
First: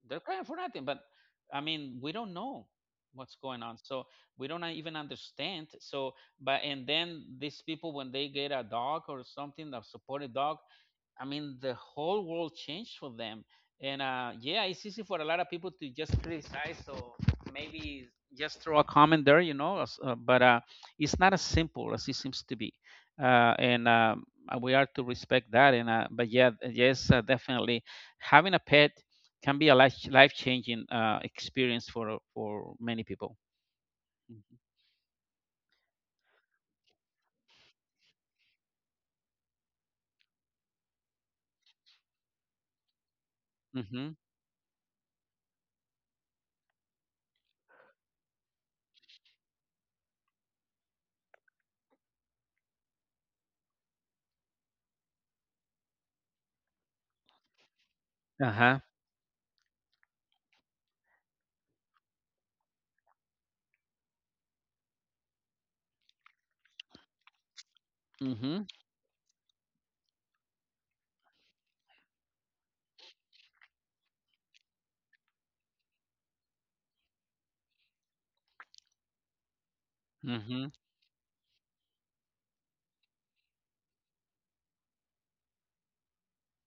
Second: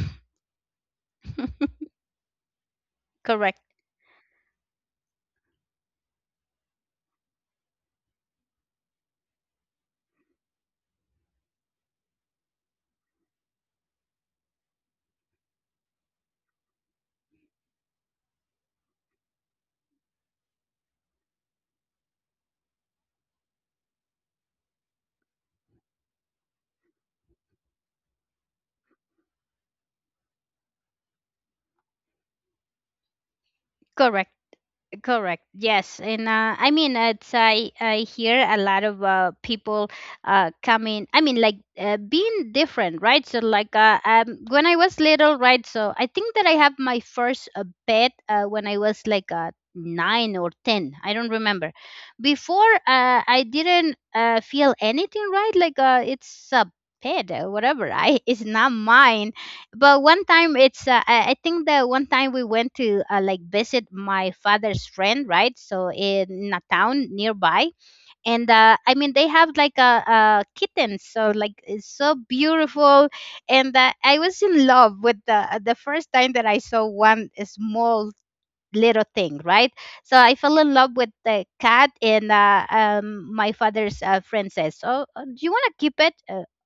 Speaker 2: They're crying for nothing, but I mean, we don't know what's
Speaker 1: Correct.
Speaker 2: going on. So we don't even understand. So, but and then these people, when they get a dog or something, a supported dog, I mean, the whole world changed for them. And yeah, it's easy for a lot of people to just criticize, or maybe just throw a comment there. But it's not as simple as it seems to be, and we are to respect that. And but yeah, yes, definitely, having a pet can be a life changing, experience for many people.
Speaker 1: Correct. Correct. Yes, and I mean, it's I hear a lot of people coming. I mean, like being different, right? So, like,
Speaker 2: Mm-hmm.
Speaker 1: when I was little, right? So I think that I have my first pet when I was like 9 or 10, I don't remember. Before, I didn't feel anything, right? Like, it's a pet, whatever. I it's
Speaker 2: Uh
Speaker 1: not
Speaker 2: huh.
Speaker 1: mine. But one time it's I think the one time we went to, like visit my father's friend, right? So in a town nearby. And
Speaker 2: Mm-hmm.
Speaker 1: I mean, they have like a kitten, so like it's so beautiful. And I was in love with the first time that I saw one small little thing, right? So I fell
Speaker 2: Mm-hmm.
Speaker 1: in love with the cat, and my father's friend says, "Oh, do you want to keep it?"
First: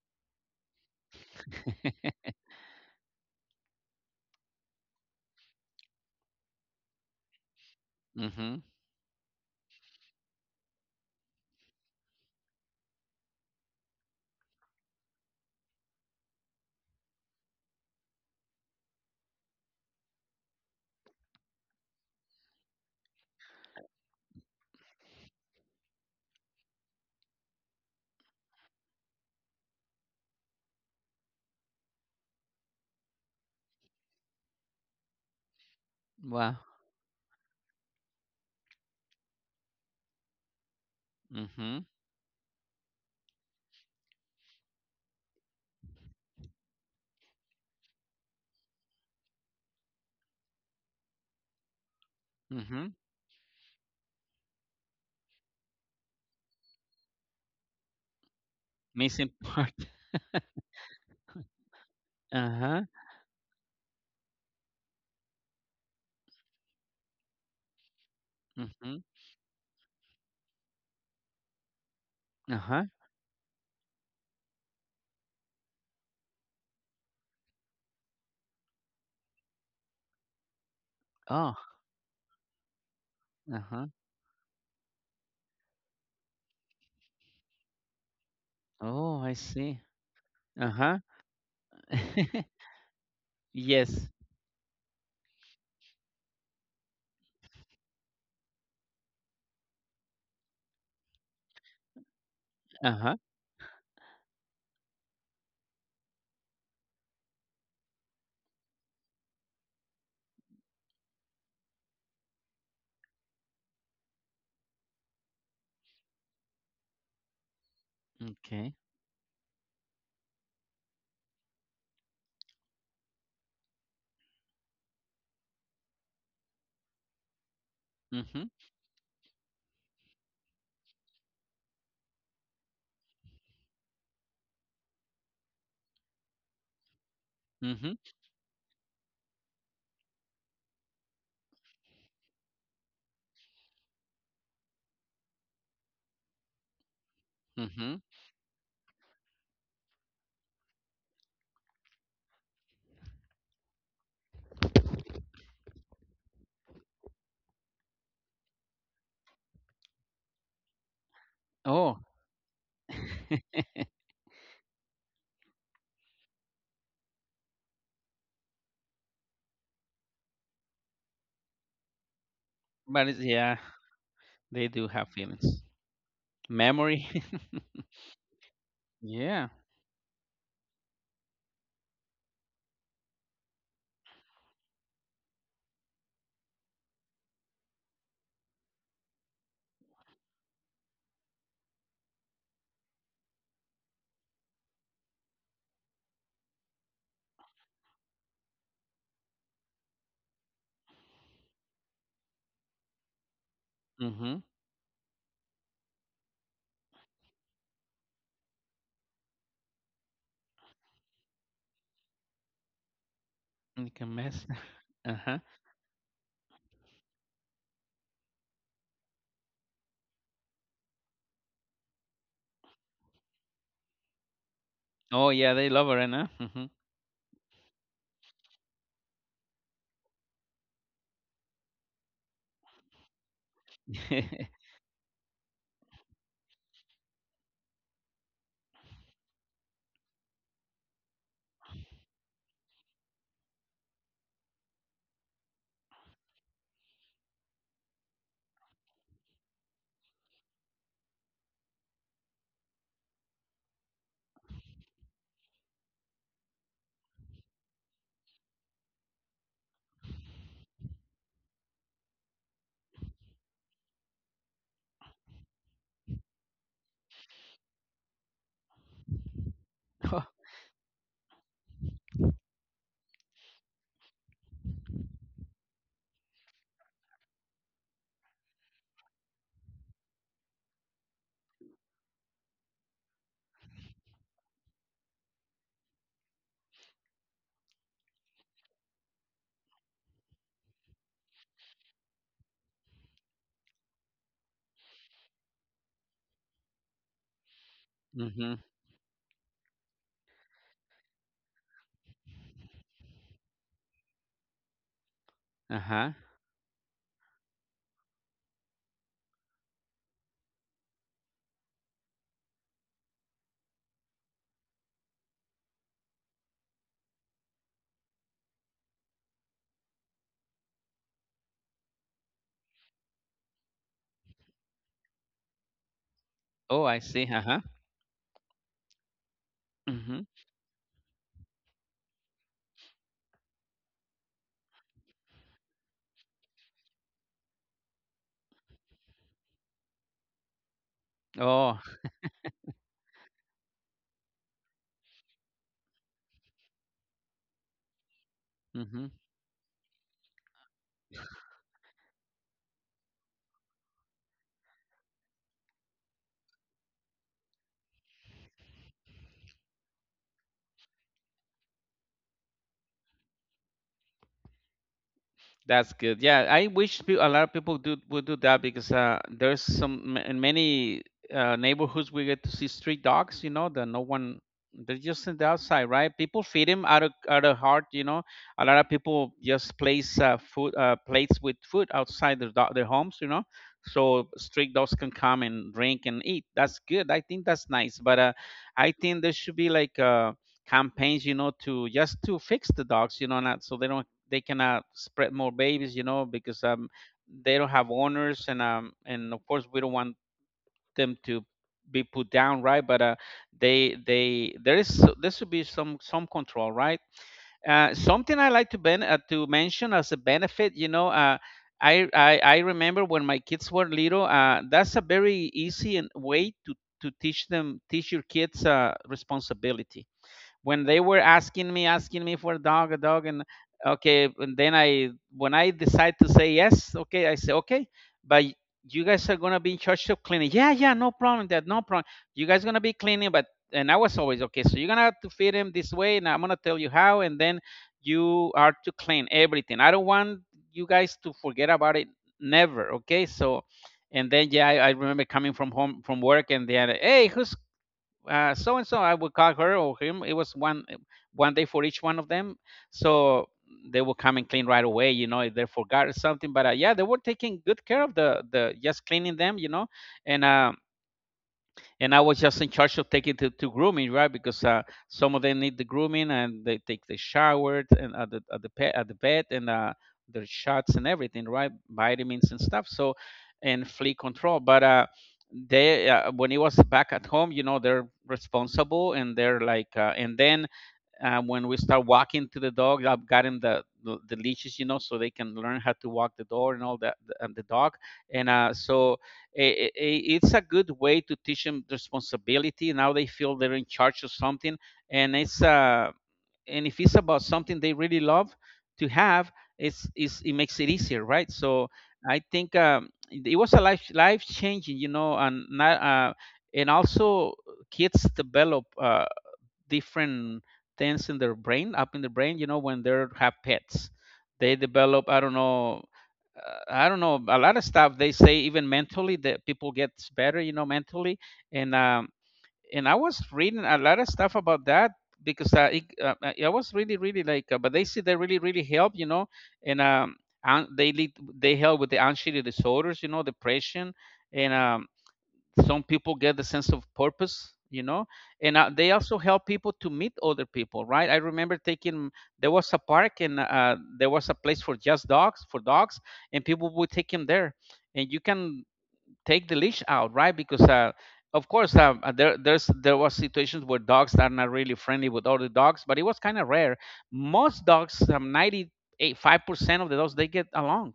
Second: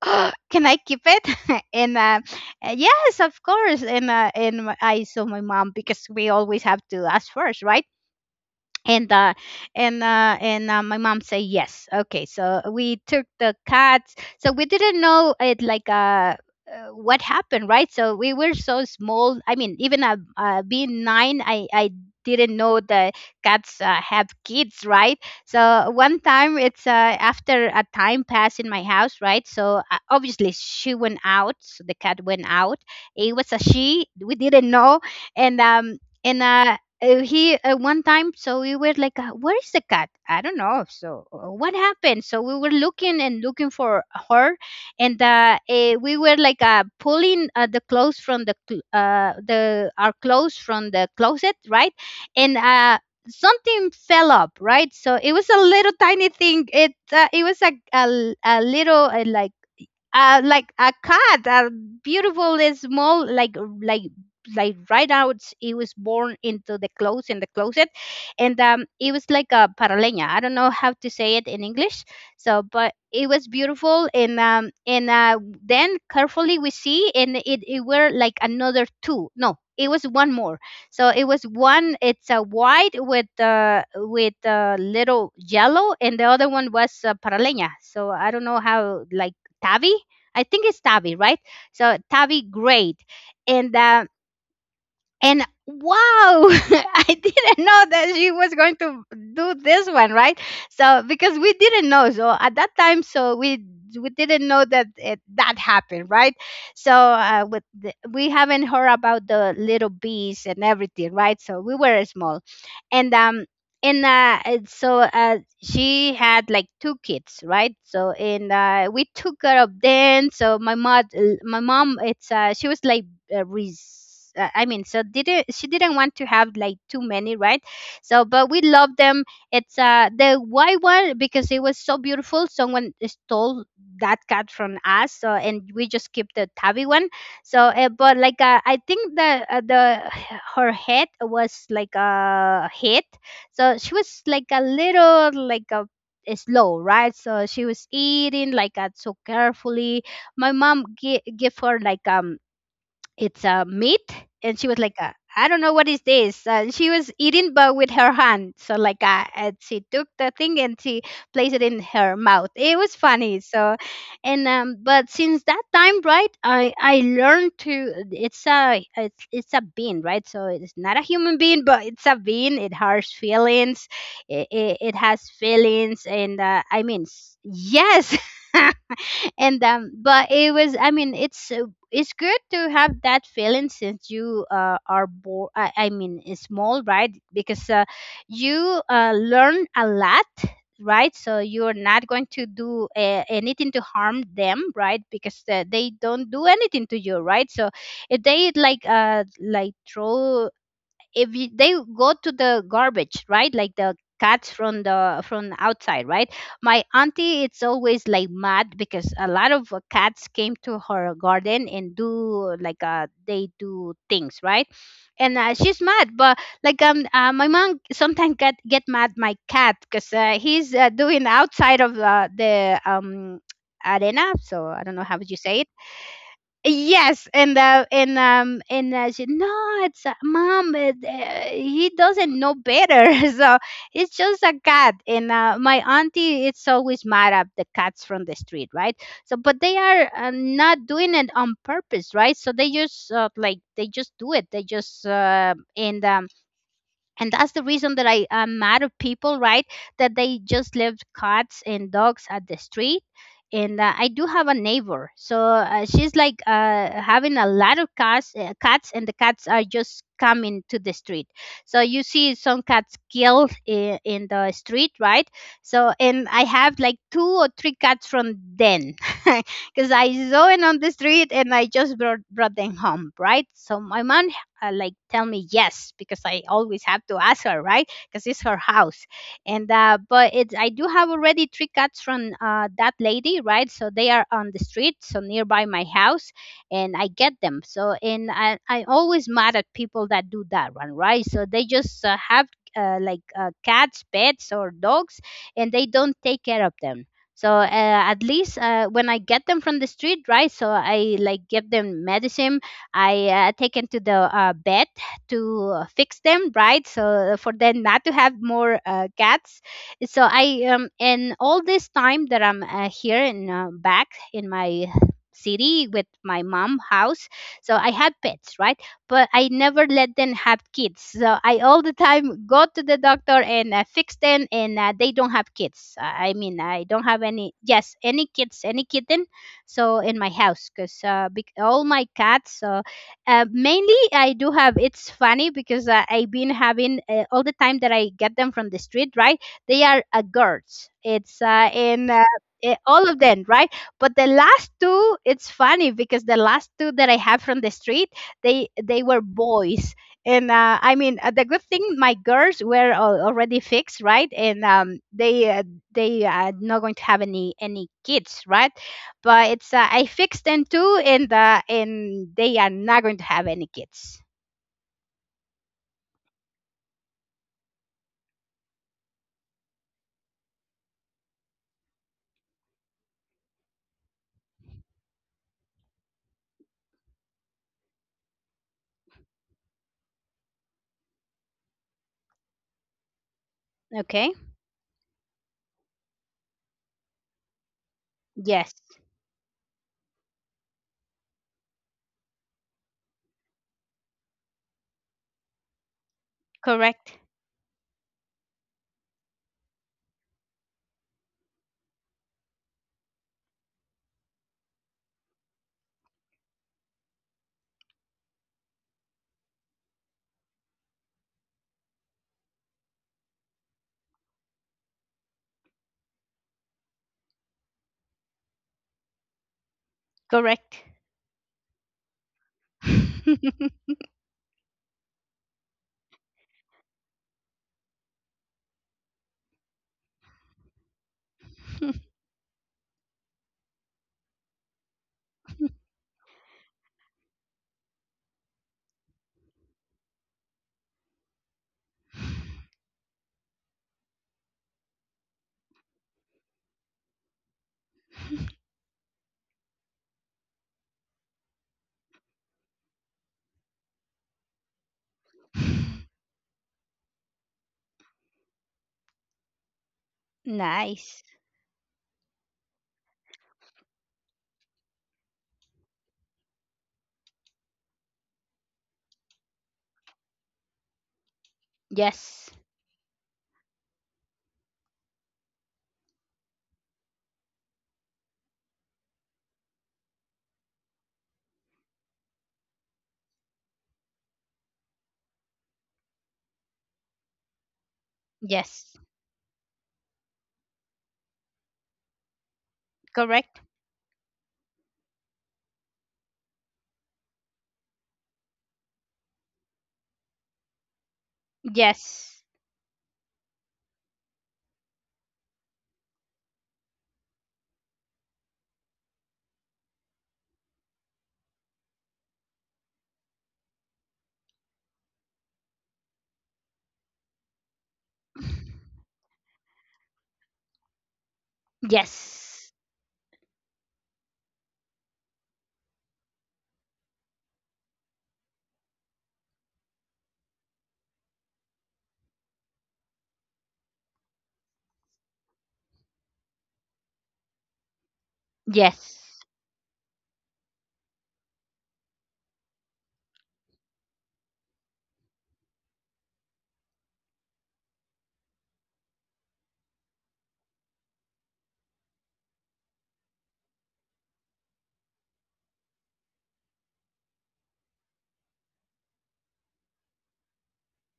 Speaker 1: Can I keep it? And yes, of course. And I saw my mom because we always have to ask first, right?
Speaker 2: Mm-hmm.
Speaker 1: and uh and my mom said yes, okay, so we took the cats, so we didn't know it, like what happened, right? So we were so small, I mean even being 9, I didn't know the cats have kids, right? So one time it's after a time passed in my house, right? So obviously she went out, so the cat went out. It was a she, we didn't know. and um and
Speaker 2: Wow.
Speaker 1: uh, uh, he uh, one time so we were like, where is the cat? I don't know. So what
Speaker 2: Mm-hmm.
Speaker 1: happened? So we were looking and looking for her. And we were like, pulling the clothes from the our clothes from the closet, right? And
Speaker 2: Mm-hmm.
Speaker 1: something fell up, right? So it was a little tiny thing, it was a little,
Speaker 2: Missing part.
Speaker 1: like a cat, a beautiful and
Speaker 2: Uh-huh.
Speaker 1: small, like like right now it was born into the clothes in the closet. And
Speaker 2: Mhm.
Speaker 1: it was like a paraleña, I don't know how to say it in English. So
Speaker 2: Uh-huh.
Speaker 1: but it was beautiful, and then carefully we see, and it were like another two. No, it was one more. So it was
Speaker 2: Oh.
Speaker 1: one, it's a white
Speaker 2: Uh-huh.
Speaker 1: with a little yellow, and the other one was paraleña, so I don't know how,
Speaker 2: Oh, I
Speaker 1: like
Speaker 2: see.
Speaker 1: tabby. I think it's
Speaker 2: Uh-huh.
Speaker 1: Tavi, right? So Tavi, great. And
Speaker 2: Yes.
Speaker 1: uh, and wow, I didn't know that she was going to do this one, right? So because we didn't know, so at that time,
Speaker 2: Uh-huh.
Speaker 1: so we didn't know that that happened, right? So with we haven't heard about the little bees and everything, right? So we were small, and um and she had like two kids, right? So and
Speaker 2: Okay.
Speaker 1: we took care of them. So my mom it's she was like uh, res- I mean, so didn't she didn't want to have like too many, right? So, but
Speaker 2: Mhm.
Speaker 1: we love them. It's the white one, because it was so beautiful. Someone stole that cat from us, so and we just keep the tabby one. So,
Speaker 2: Mhm.
Speaker 1: but like I think her head was like a hit, so she was like a little, like a slow, right? So she was
Speaker 2: Mhm.
Speaker 1: eating, like so carefully. My mom give her like it's a meat. And she was like I don't know what is this, and she was eating but with her hand. So, like and she took the thing and she placed it in
Speaker 2: Oh.
Speaker 1: her mouth. It was funny. So and but since that time, right, I learned to it's a it's a bean, right? So it's not a human being, but it's a bean. It has
Speaker 2: But it's, yeah,
Speaker 1: feelings.
Speaker 2: they
Speaker 1: It
Speaker 2: do have
Speaker 1: has
Speaker 2: feelings.
Speaker 1: feelings. And I mean,
Speaker 2: Memory.
Speaker 1: yes.
Speaker 2: Yeah.
Speaker 1: And but it was, I mean, it's good to have that feeling since you are born. I mean it's small, right? Because you learn a lot, right? So you're not going to do anything to harm them, right? Because they don't do anything to you, right? So if they like throw, if you, they go to the garbage, right, like the
Speaker 2: Mhm.
Speaker 1: cats from the from outside, right? My auntie, it's always like mad because a lot of cats came to her garden and do like they
Speaker 2: You
Speaker 1: do
Speaker 2: can
Speaker 1: things,
Speaker 2: mess.
Speaker 1: right? And
Speaker 2: Uh-huh.
Speaker 1: she's mad. But like my mom sometimes get mad my cat because he's doing outside of the arena, so I don't know how would
Speaker 2: Oh,
Speaker 1: you
Speaker 2: yeah,
Speaker 1: say it.
Speaker 2: they love her, right now. Mhm.
Speaker 1: Yes, and she no, it's mom. It, he doesn't know better. So it's just a cat. And my auntie, it's always mad at the cats from the street, right? So but they are not doing it on purpose, right? So they just like they just do it. They just and that's the reason that I am mad at people, right? That they just left cats and dogs at the street. And I do have a neighbor, so she's like having a lot of cats, and the cats are just coming to the street. So you see some cats killed in the street, right? So and I have like two or three cats from then. Because
Speaker 2: Oh.
Speaker 1: I saw it on the street and I just brought them home, right? So my mom like tell me yes, because I always have to ask her, right? Because it's her house. And but it, I do have already three cats from that lady, right? So they are on the street, so nearby my house, and I get them. So and I always mad at people that do that one, right? So they just have like cats, pets, or dogs, and they don't take care of them. So at least
Speaker 2: Mhm.
Speaker 1: when I get them from the street, right? So I like give them medicine. I taken to the vet to
Speaker 2: Uh-huh.
Speaker 1: fix them, right? So for them not to have more cats. So I and all this time that I'm here in back in my city with my mom house, so I had pets, right? But I never let them have kids, so I all the time go to the doctor and fix them, and they don't have kids. I mean, I
Speaker 2: Oh, I
Speaker 1: don't have
Speaker 2: see.
Speaker 1: any.
Speaker 2: Uh-huh.
Speaker 1: Yes, any kids, any kitten. So in
Speaker 2: Mhm.
Speaker 1: my house, because all my cats mainly, I do have. It's funny because I've been having all the time that I get them from the street. Right, they are girls. It's
Speaker 2: Oh.
Speaker 1: all of them, right? But the last two, it's funny because the last two that I have from the street, they
Speaker 2: Mhm.
Speaker 1: were boys. And I mean, the good thing, my girls were already fixed, right? And they are not going to have any kids, right? But it's I fixed them too, and they are not going to have any kids.
Speaker 2: That's good. Yeah, I wish a lot of people do would do that, because there's some, in many, neighborhoods, we get to see street dogs. That no one, they're just in the outside, right? People feed them out of heart. A lot of people just place, food, plates with food outside their, their homes. You know,
Speaker 1: Okay.
Speaker 2: so street dogs can come and drink and eat. That's good. I think that's nice. But
Speaker 1: Yes.
Speaker 2: I think there should be like, campaigns, to just to fix the dogs. Not so they cannot spread more babies, because
Speaker 1: Correct.
Speaker 2: they don't have owners, and and of course we don't want them to be put down, right? But they there should be some control, right? Something I like to, to mention as a benefit. I remember when my kids were little. That's a very easy and way to teach them teach your kids, responsibility,
Speaker 1: Correct.
Speaker 2: when they were asking me for a dog a dog, and okay, and then I when I decide to say yes, okay, I say okay, but you guys are gonna be in charge of cleaning. Yeah, yeah, no problem, that no problem. You guys gonna be cleaning, but and I was always okay, so you're gonna have to feed him this way, and I'm gonna tell you how, and then you are to clean everything. I don't want you guys to forget about it, never, okay. So, and then yeah, I remember coming from home from work, and then hey, who's, so and so, I would call her or him. It was one day for each one of them, so they will come and clean right away. If they forgot or something, but yeah, they were taking good care of the just cleaning them. And
Speaker 1: Nice.
Speaker 2: and I was just in charge of taking to, grooming, right? Because some of them need the grooming and they take the shower and at the pet, at the bed, and their shots and everything, right?
Speaker 1: Yes.
Speaker 2: Vitamins and stuff. So, and flea control. But they, when it was back at home, they're responsible. And they're like, and then, when we start walking to the dog, I've gotten the leashes, so they can learn how to walk the door and all that, and the dog. And
Speaker 1: Yes.
Speaker 2: so I it's a good way to teach them responsibility. Now they feel
Speaker 1: Correct.
Speaker 2: they're in charge of something, and it's, and if it's about something they really love to have, it makes it easier, right? So
Speaker 1: Yes.
Speaker 2: I think, it was a life changing, and not, and also kids develop. Different things in their brain, up in the brain, you know, when they have pets, they develop, I don't know, a lot of stuff they say, even mentally, that people get better, you know, mentally. and um
Speaker 1: Yes.
Speaker 2: and I was reading a lot of stuff about that, because I was really but they say they really really help, you know. and um they lead, they help with the anxiety disorders, you know, depression. And Some people get the sense of purpose, you know. And they also
Speaker 1: Yes.
Speaker 2: help people to meet other people, right? I remember taking, there was a park, and there was a place for just dogs, for dogs, and people would take him there, and you can take the leash out, right? Because of course, there was situations where dogs are not really friendly with other dogs, but it was kind of rare. Most dogs, 95% of the dogs, they get along,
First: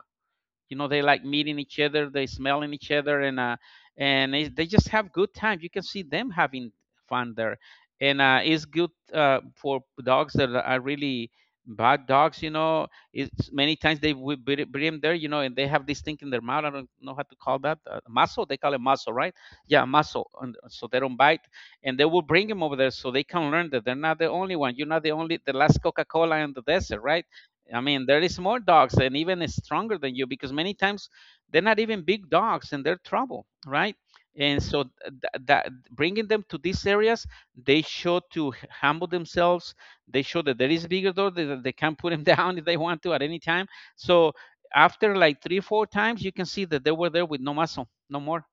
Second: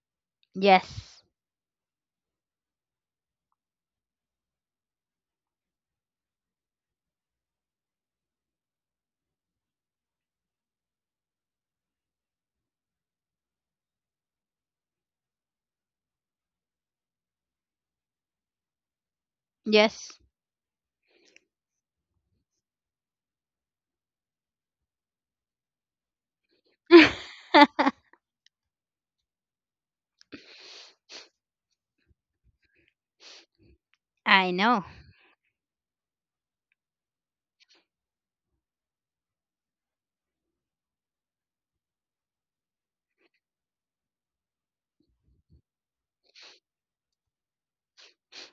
Speaker 2: you know. They
Speaker 1: Yes.
Speaker 2: like meeting each other, they smelling each other. They just have good time, you can see them having fun there. And it's good for dogs that are really bad dogs, you know. It's, many times they will bring them there, you know, and they have this thing in their mouth, I don't know how to call that, muscle, they call it muscle, right? Yeah,
Speaker 1: Yes.
Speaker 2: muscle, and so they don't bite. And they will bring them over there so they can learn that they're not the only one, you're not the only, the last Coca-Cola in the desert, right? I mean, there is more dogs and even stronger than you, because many times they're not even big dogs and they're trouble, right?
Speaker 1: I
Speaker 2: And
Speaker 1: know.
Speaker 2: so that bringing them to these areas, they show to humble themselves. They show that there is bigger dog that they can put them down if they want to at any time. So after like three, four times, you can see that they were there with no muscle, no more.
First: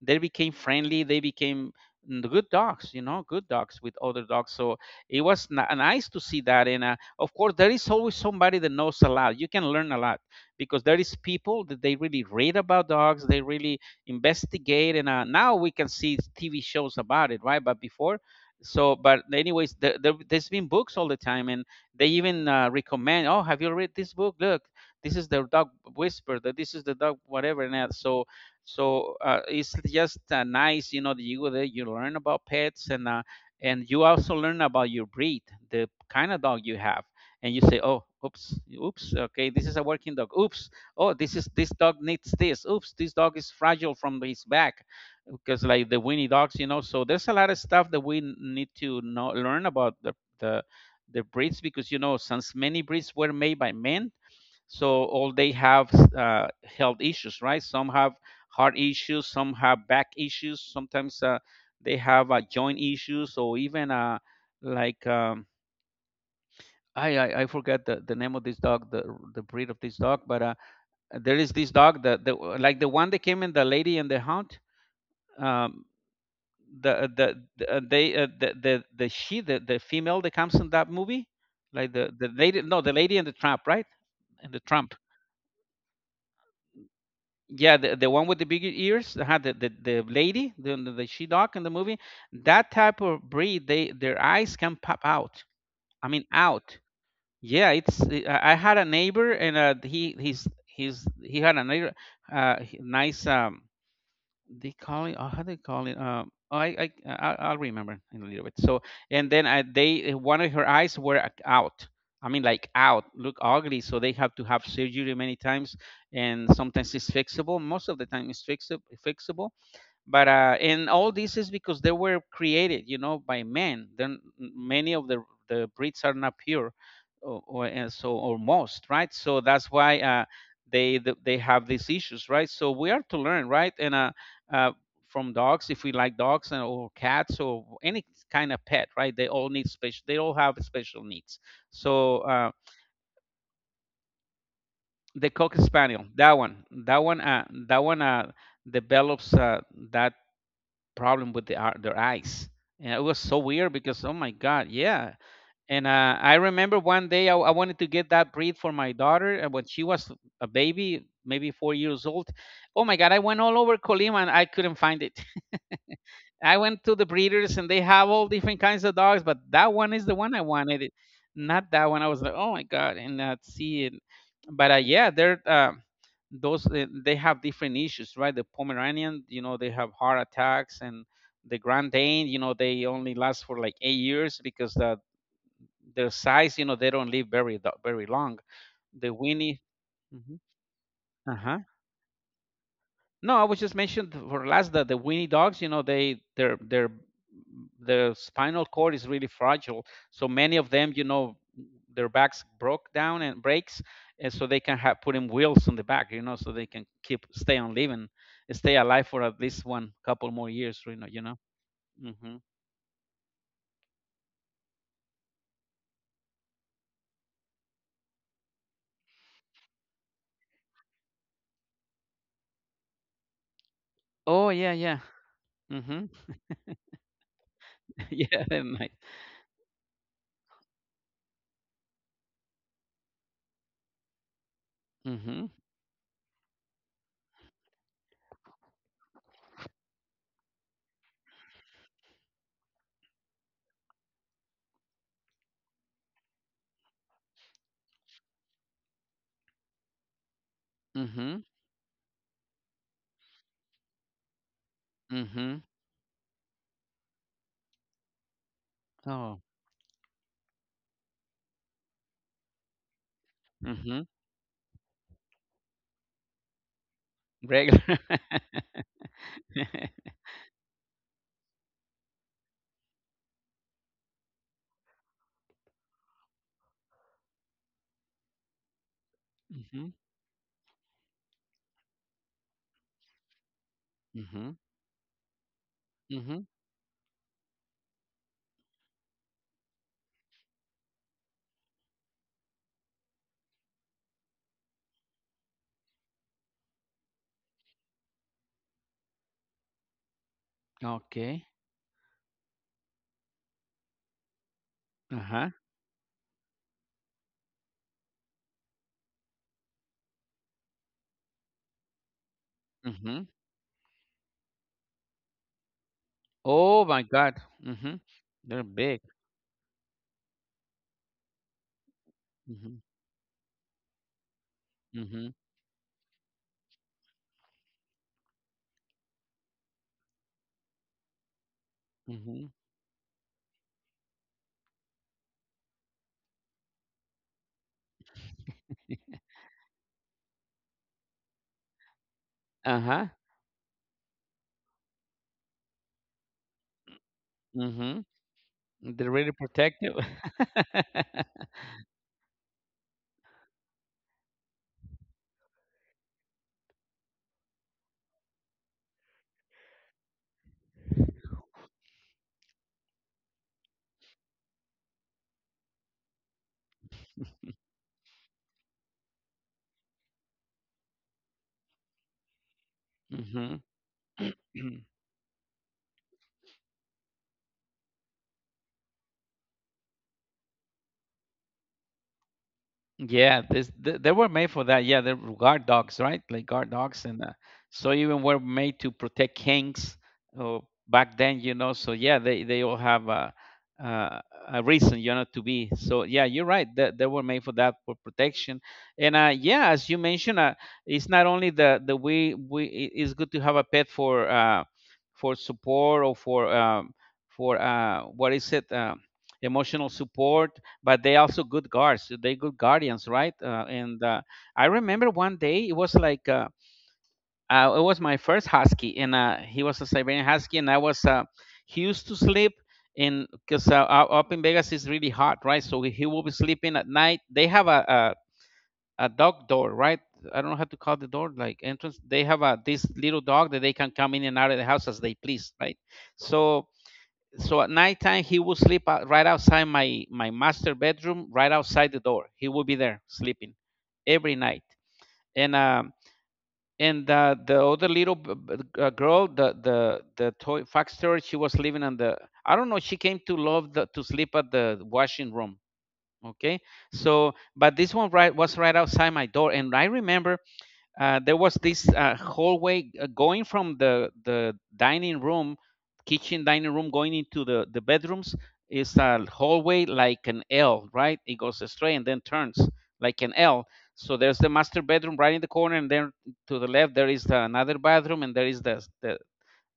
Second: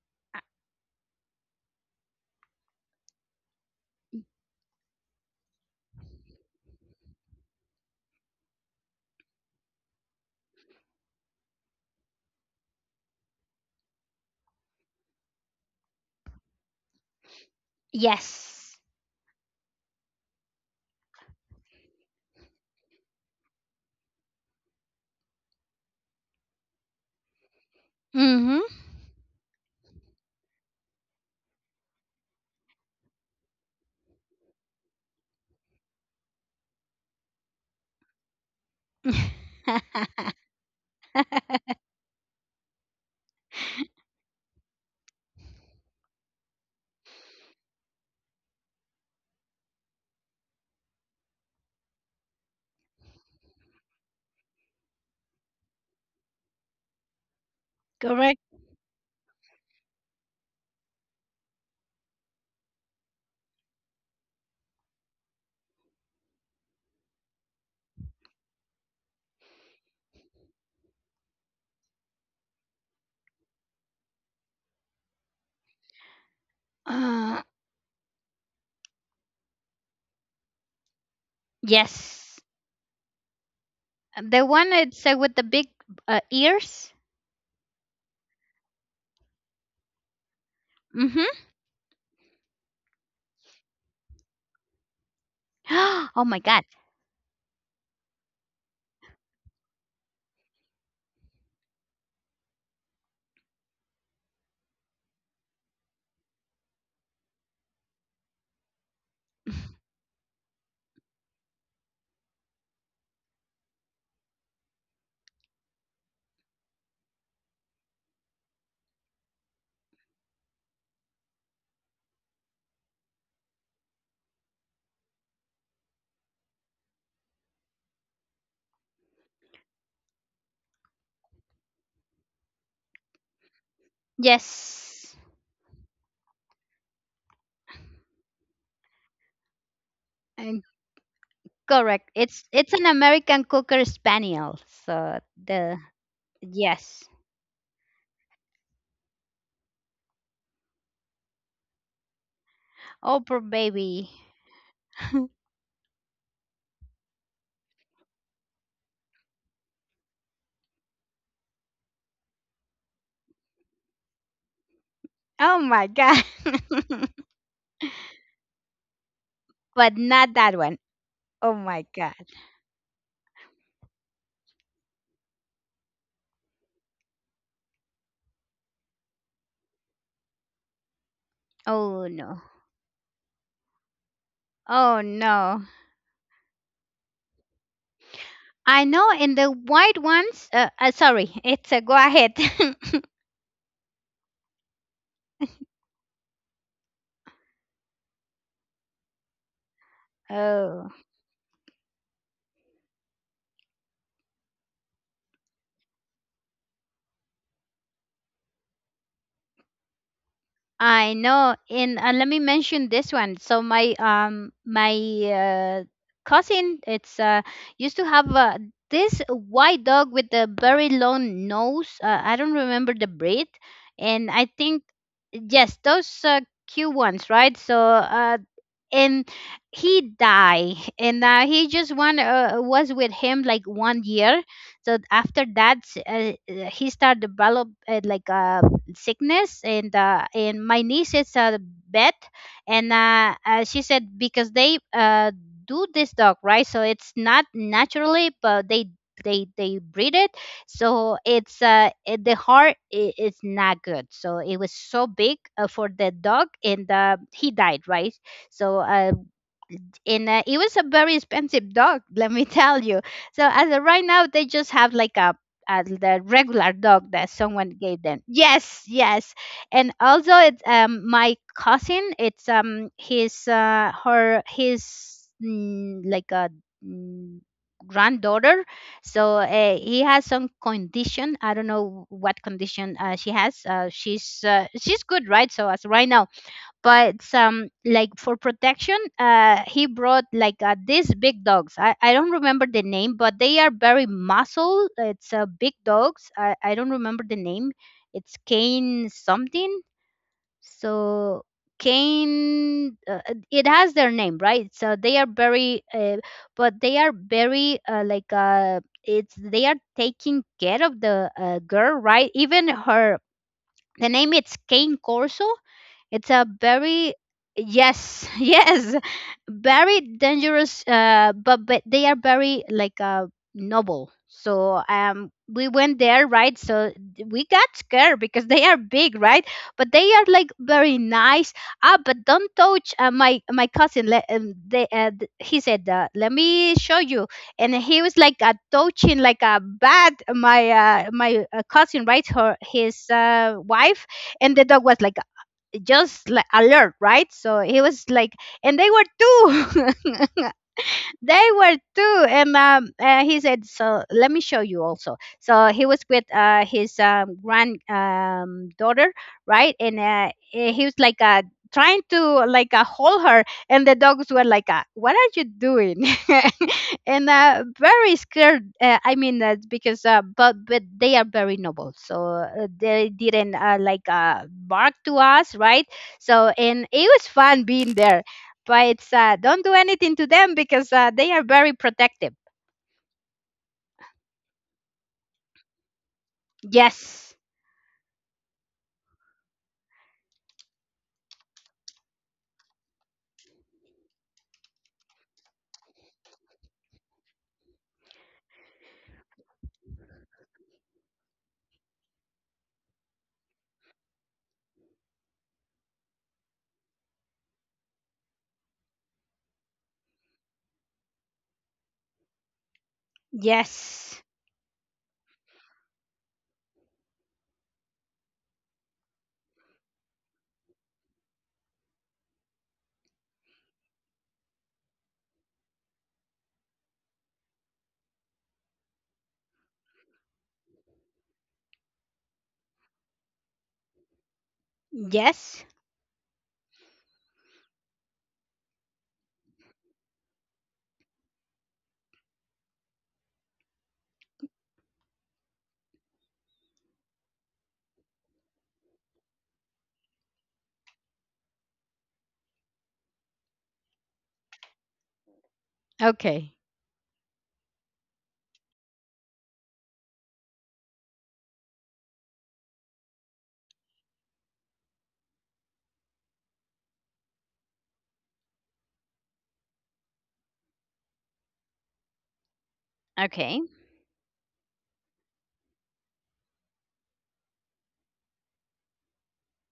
Speaker 2: They became friendly, they became good dogs, you know, good dogs with other dogs. So it was nice to see that. And of course there is always somebody that knows a lot, you can learn a lot, because there is people that they really read about dogs, they really investigate. And now we can see TV shows about it, right? But before,
Speaker 1: Yes.
Speaker 2: so but anyways, there's been books all the time, and they even recommend, oh, have you read this book? Look, this is the dog whisper, that this is the dog whatever and that. so
Speaker 1: Mm-hmm.
Speaker 2: so uh, it's just nice, you know, that you go there, you learn about pets, and you also learn about your breed, the kind of dog you have. And you say, oh, oops, oops, okay, this is a working dog. Oops, oh, this dog needs this. Oops, this dog is fragile from his back, because like the Winnie dogs, you know. So there's a lot of stuff that we need to know, learn about the the breeds, because, you know, since many breeds were made by men, so all they have health issues, right? Some have
Speaker 1: Correct.
Speaker 2: heart issues, some have back issues, sometimes they have joint issues, or even like, I forget the name of this dog, the breed of this dog, but there is this dog that the like the one that came in the Lady and the Hound. Um,
Speaker 1: Uh,
Speaker 2: the they the she the female that comes in that movie, like the
Speaker 1: yes.
Speaker 2: lady, no, the Lady and the Tramp, right?
Speaker 1: The
Speaker 2: And the
Speaker 1: one
Speaker 2: Tramp.
Speaker 1: it's with the big ears.
Speaker 2: Yeah, the one with the bigger ears, that had the lady, the she
Speaker 1: Mm-hmm.
Speaker 2: dog in the movie, that type of breed, they their eyes can pop out. I mean,
Speaker 1: Oh my God.
Speaker 2: out. Yeah, it's. I had a neighbor, and he had a neighbor, nice. They call it. Oh, how they call it? I'll remember in a little bit. So, and then they, one of her eyes were out. I mean, like out, look ugly. So they have to have surgery many times, and sometimes it's fixable. Most of the time, it's fixable. Fixable, but and all this is because they were created, you know, by men. Then many of the breeds are not pure, or and so, or most, right? So that's why they have these issues, right? So we are to learn, right? And uh,
Speaker 1: Yes.
Speaker 2: from dogs, if we like dogs, and or cats or any kind of pet, right? They all
Speaker 1: And
Speaker 2: have special needs.
Speaker 1: correct.
Speaker 2: so
Speaker 1: It's
Speaker 2: uh,
Speaker 1: an American Cocker Spaniel. So
Speaker 2: the Cocker
Speaker 1: the
Speaker 2: Spaniel, that one,
Speaker 1: yes.
Speaker 2: develops that problem with their eyes. And it
Speaker 1: Oh
Speaker 2: was
Speaker 1: poor
Speaker 2: so weird because,
Speaker 1: baby.
Speaker 2: oh my God, yeah. And I remember one day I wanted to get that breed for my daughter, and when she was a baby, maybe 4 years old. Oh my God, I went all over Colima and I couldn't find it.
Speaker 1: Oh my God.
Speaker 2: I went to the breeders and they have all different kinds of dogs, but that one
Speaker 1: But
Speaker 2: is the
Speaker 1: not
Speaker 2: one I
Speaker 1: that one.
Speaker 2: wanted.
Speaker 1: Oh
Speaker 2: Not
Speaker 1: my
Speaker 2: that one. I
Speaker 1: God.
Speaker 2: was like, oh my God. And see it. But yeah, they're those they have different issues, right? The Pomeranian, you know, they have heart attacks. And the Grand
Speaker 1: Oh
Speaker 2: Dane,
Speaker 1: no.
Speaker 2: you know, they only last for like 8 years, because
Speaker 1: Oh no.
Speaker 2: their size, you know, they don't live very long.
Speaker 1: I know,
Speaker 2: The
Speaker 1: in the
Speaker 2: Winnie,
Speaker 1: white ones. Sorry.
Speaker 2: uh
Speaker 1: It's a go ahead.
Speaker 2: no, I was just mentioned for last that the Winnie dogs, you know, they their spinal cord is really fragile. So many of
Speaker 1: Oh.
Speaker 2: them, you know, their backs broke down and breaks, and so they can have put in wheels on the back, you know, so they can keep stay on living, stay alive for at least one couple more years, you know,
Speaker 1: I
Speaker 2: you know.
Speaker 1: know. And let
Speaker 2: Hmm.
Speaker 1: me mention this one. So my my uh, cousin, it's used to have this white dog with a very long nose. I don't remember the breed, and I
Speaker 2: Oh yeah,
Speaker 1: think
Speaker 2: yeah.
Speaker 1: yes, those
Speaker 2: Mm-hmm.
Speaker 1: cute ones, right? So
Speaker 2: yeah, they're nice.
Speaker 1: and he died, and he just one was with him like one year. So after
Speaker 2: Mm-hmm.
Speaker 1: that, he started develop like a sickness. And my niece is a vet. And she said, because they do this dog, right? So it's not naturally, but they breed it. So
Speaker 2: Mm-hmm.
Speaker 1: it's it- the heart is not good. So it was so big
Speaker 2: Mm-hmm.
Speaker 1: for the dog, and he died, right? So
Speaker 2: Oh.
Speaker 1: in it was a very expensive dog. Let me tell you. So as of
Speaker 2: Mm-hmm.
Speaker 1: right now, they just have like a the regular dog that someone
Speaker 2: Regular.
Speaker 1: gave them. Yes, yes. And also it's my cousin. It's his like a mm, granddaughter. So
Speaker 2: mm-hmm.
Speaker 1: he has some condition. I don't know what condition she has.
Speaker 2: Mm-hmm.
Speaker 1: She's good, right? So as of right now,
Speaker 2: Mm-hmm.
Speaker 1: but like for protection, he brought like these big dogs. I don't remember the name, but they are very muscle. It's big dogs. I don't remember the name. It's cane something.
Speaker 2: Okay.
Speaker 1: So cane it has their name, right? So they are
Speaker 2: Uh-huh.
Speaker 1: very but they are very like it's they are taking care of the girl, right? Even her,
Speaker 2: Mhm.
Speaker 1: the name it's cane corso. It's a
Speaker 2: Oh my
Speaker 1: very
Speaker 2: God. Mhm.
Speaker 1: yes.
Speaker 2: They're
Speaker 1: Yes,
Speaker 2: big.
Speaker 1: very dangerous. But they are very
Speaker 2: Mhm.
Speaker 1: like noble. So
Speaker 2: Mhm.
Speaker 1: we went there, right? So we got scared because they are big, right? But they are like very nice. Ah, but
Speaker 2: Mhm.
Speaker 1: don't touch my my cousin. Let, they, he said, "Let me show you." And he was like touching like a bat. My my cousin, right? Her
Speaker 2: Uh-huh.
Speaker 1: his wife, and the dog was like just like alert, right? So he
Speaker 2: Mhm.
Speaker 1: was like, and they were
Speaker 2: They're really
Speaker 1: too.
Speaker 2: protective.
Speaker 1: They were too. And he said, "So let me show you also." So he was with his grand daughter, right? And he was like trying to like hold her. And the dogs were like, "What are you doing?" And very scared. I mean, because but they are very noble, so they didn't
Speaker 2: mhm.
Speaker 1: like bark to us, right? So and it was fun being there. But it's don't do anything to them, because they are very protective.
Speaker 2: Yeah, they were made for that. Yeah, they're guard dogs, right? Like guard dogs, and
Speaker 1: Yes,
Speaker 2: so even were made to protect kings, uh, back then, you know. So yeah, they all have a, uh, a reason, you know, to be. So yeah, you're right. That they were made for that, for protection. And yeah, as you mentioned, it's not only the we I- it's good to have a pet for support, or for what is it, emotional support. But they also good guards. So they good guardians, right? And
Speaker 1: yes,
Speaker 2: I remember one day it was like it was my first husky, and he was a Siberian husky, and I was he used to sleep in, because up in Vegas is really hot, right? So he will be sleeping at night. They have a dog door, right? I don't know how to call the door, like entrance. They have a this little dog that they can come in and out of the house as they please,
Speaker 1: yes.
Speaker 2: right? So so at nighttime he would sleep out, right outside my master bedroom, right outside the door, he would be there sleeping every night. and um and the other little girl, the toy fax storage, she was living on the, I don't know, she came to love to sleep at the washing room.
Speaker 1: Okay,
Speaker 2: Okay. So but this one, right, was right outside my door. And I remember there was this hallway, going from the dining room, kitchen dining room, going into the bedrooms, is a hallway like an L, right? It goes straight and then turns like an L.
Speaker 1: okay,
Speaker 2: So there's the master bedroom right in the corner, and then to the left there is another bathroom, and there is the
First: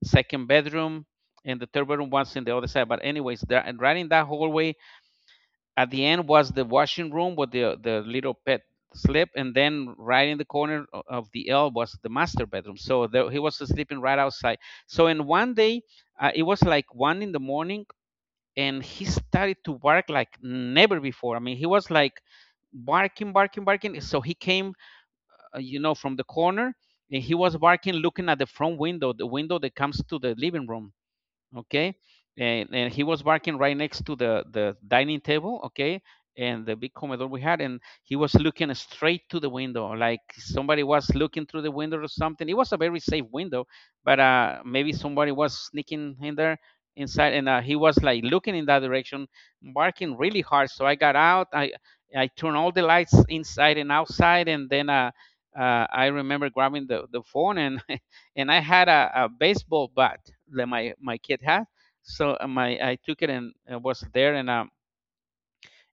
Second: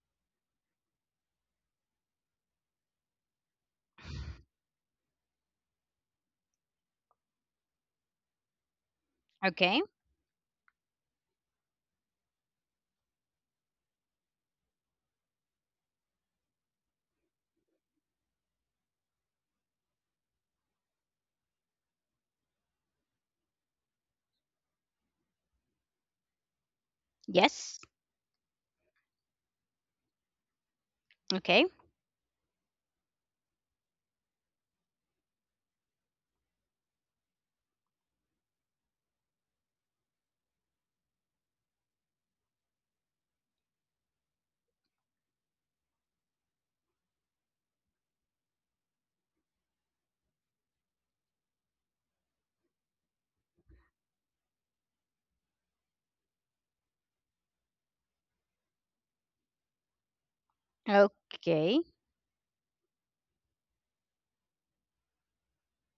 Speaker 2: second bedroom, and the third bedroom was in the other side. But anyways, there and right in that hallway at the end was the washing room with the little pet slip. And
Speaker 1: okay.
Speaker 2: then right in the corner of the L was the master bedroom, so there, he was sleeping right outside. So in one day, it was like 1 in the morning, and he started to bark like never before. I mean, he was like barking barking barking, so he came, from the corner, and he was
Speaker 1: Yes,
Speaker 2: barking, looking at the front window, the window that comes to the living room.
Speaker 1: okay,
Speaker 2: Okay, and he was barking right next to the dining table. Okay, and the big comedor we had, and he was looking straight to the window like somebody was looking through the window or something. It was a very safe window, but maybe somebody was sneaking in there inside. And he was like looking in that direction, barking really hard. So I got out, I turned all the lights inside and outside, and then I remember grabbing the phone and and I had a baseball bat that my kid had.
Speaker 1: okay.
Speaker 2: So my I took it, and it was there. And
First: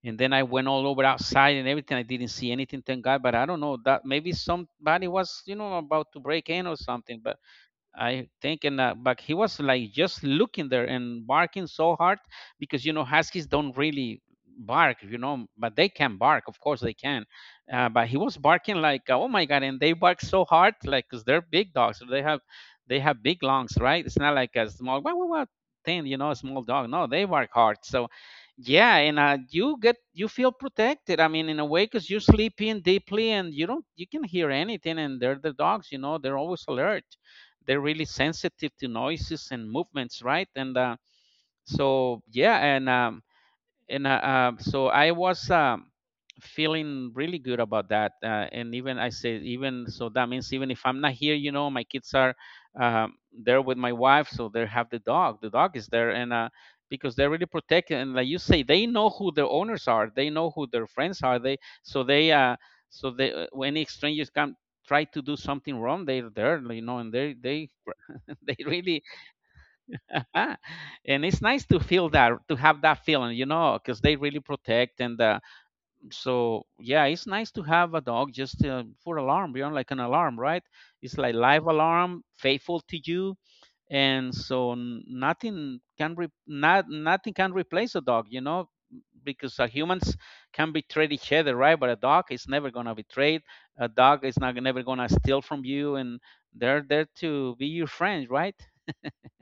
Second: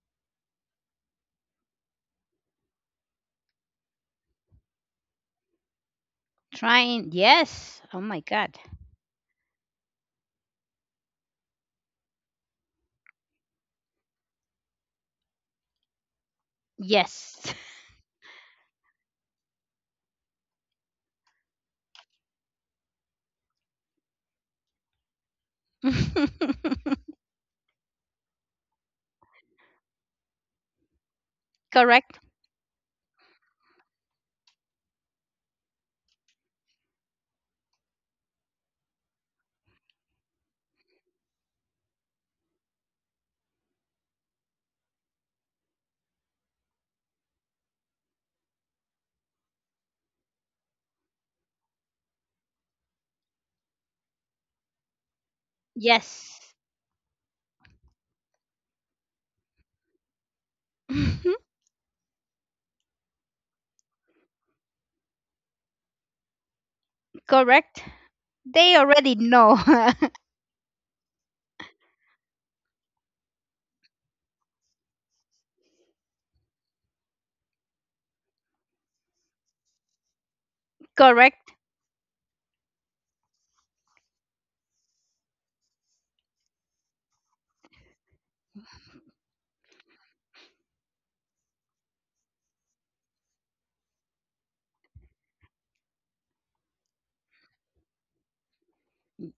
Speaker 2: and then I went all over outside and everything. I didn't see anything, thank God. But I don't know, that maybe somebody was, you know, about to break in or
Speaker 1: Trying.
Speaker 2: something. But
Speaker 1: Yes. Oh my
Speaker 2: I
Speaker 1: God.
Speaker 2: think, and but he was like just looking there and barking so hard, because you know, huskies don't really bark, you know, but they can bark. Of course they can.
Speaker 1: Yes.
Speaker 2: But he was barking like, oh my god, and they bark so hard, like because they're big dogs, so they have big lungs, right? It's not like a small what thing, you know, a small dog. No, they bark hard. So yeah, and you feel protected. I mean, in a way, because you're
Speaker 1: Correct.
Speaker 2: sleeping deeply and you don't you can hear anything. And they're the dogs, you know, they're always alert. They're really sensitive to noises and movements, right? And so yeah, and um, so I was, feeling really good about that. And even I said, even so, that means even if I'm not here, you know, my kids are, there with my wife, so they have the dog. The dog is there, and
Speaker 1: Yes.
Speaker 2: because they're really protected. And like you say, they know who their owners are. They know who their friends are. They so they so they when any strangers come, try to do something wrong, they're there, you know, and they
Speaker 1: Correct.
Speaker 2: they
Speaker 1: They
Speaker 2: really
Speaker 1: already know.
Speaker 2: ah, and it's nice to feel that, to have that feeling, you know, because they really protect. And so yeah, it's nice to have a dog, just for alarm, you know, like an alarm, right? It's like
Speaker 1: Correct.
Speaker 2: live alarm, faithful to you. And so nothing can nothing can replace a dog, you know, because humans can betray each other, right? But a dog is never going to betray. A dog is not never going to steal from you, and they're there to be your friend, right?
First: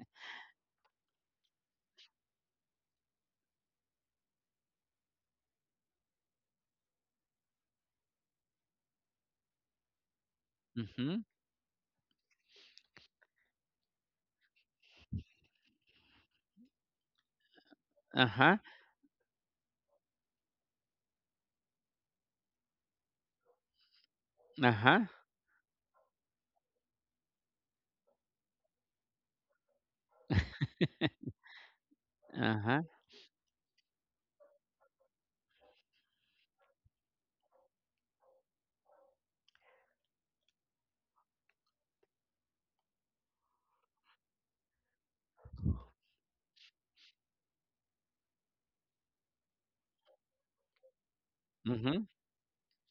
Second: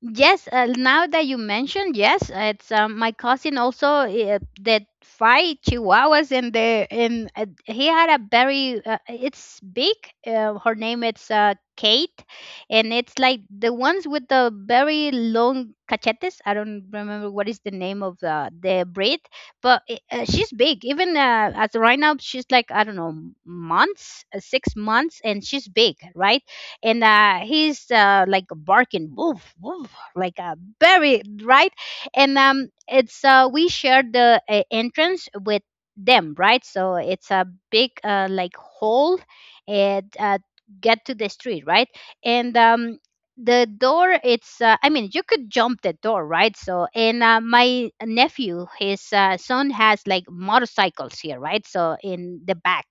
Speaker 1: Yes, now that you mentioned, yes, it's my cousin also that five chihuahuas in the and he had a very it's big. Her name
Speaker 2: Mm-hmm.
Speaker 1: is Kate. And it's like the ones with the very long cachetes. I don't remember what is the name of
Speaker 2: Uh-huh.
Speaker 1: the breed. But she's big. Even as right now, she's like, I don't know, months, six
Speaker 2: Ajá,
Speaker 1: months, and she's big, right? And he's like barking, "Woof, woof," like a very right. And
Speaker 2: ajá,
Speaker 1: it's we shared the entrance with them, right? So it's a big like hole, and get to the street, right? And the door it's I mean, you could jump the door, right? So and my nephew his son has like motorcycles here, right? So
Speaker 2: mhm,
Speaker 1: in the back.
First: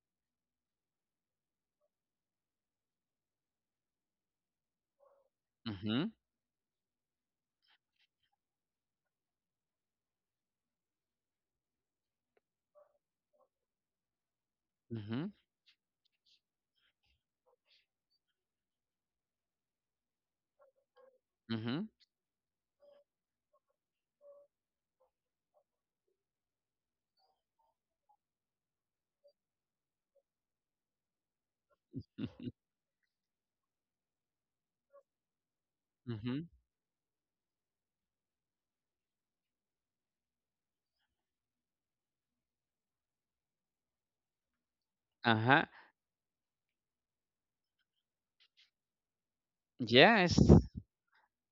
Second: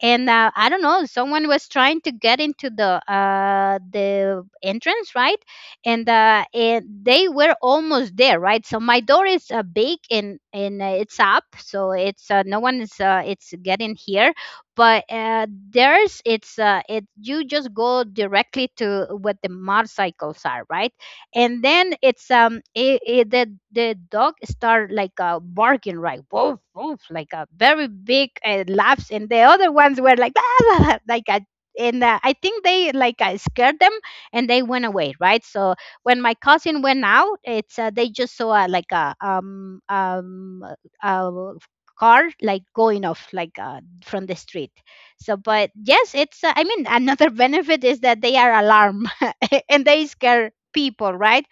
Speaker 1: And I don't know, someone was trying to get into the entrance, right? and
Speaker 2: mhm,
Speaker 1: uh and they were almost there, right? So my door is big. And it's up, so it's no one is it's getting here. But
Speaker 2: mhm,
Speaker 1: there's it's it, you just go directly to what the motorcycles are, right? And
Speaker 2: mhm,
Speaker 1: then it's the dog start like barking, right? "Woof, woof," like a very big laughs. And the other ones were like, "Ah, ah, ah," like a and I
Speaker 2: mhm,
Speaker 1: think they like scared them, and they went away, right? So when my
Speaker 2: mhm,
Speaker 1: cousin went out, it's they just saw like a uh, car like going off like from the street. So,
Speaker 2: ajá.
Speaker 1: but yes, it's I mean, another benefit is that they are alarm. And they
Speaker 2: Yeah, it's
Speaker 1: scare people, right?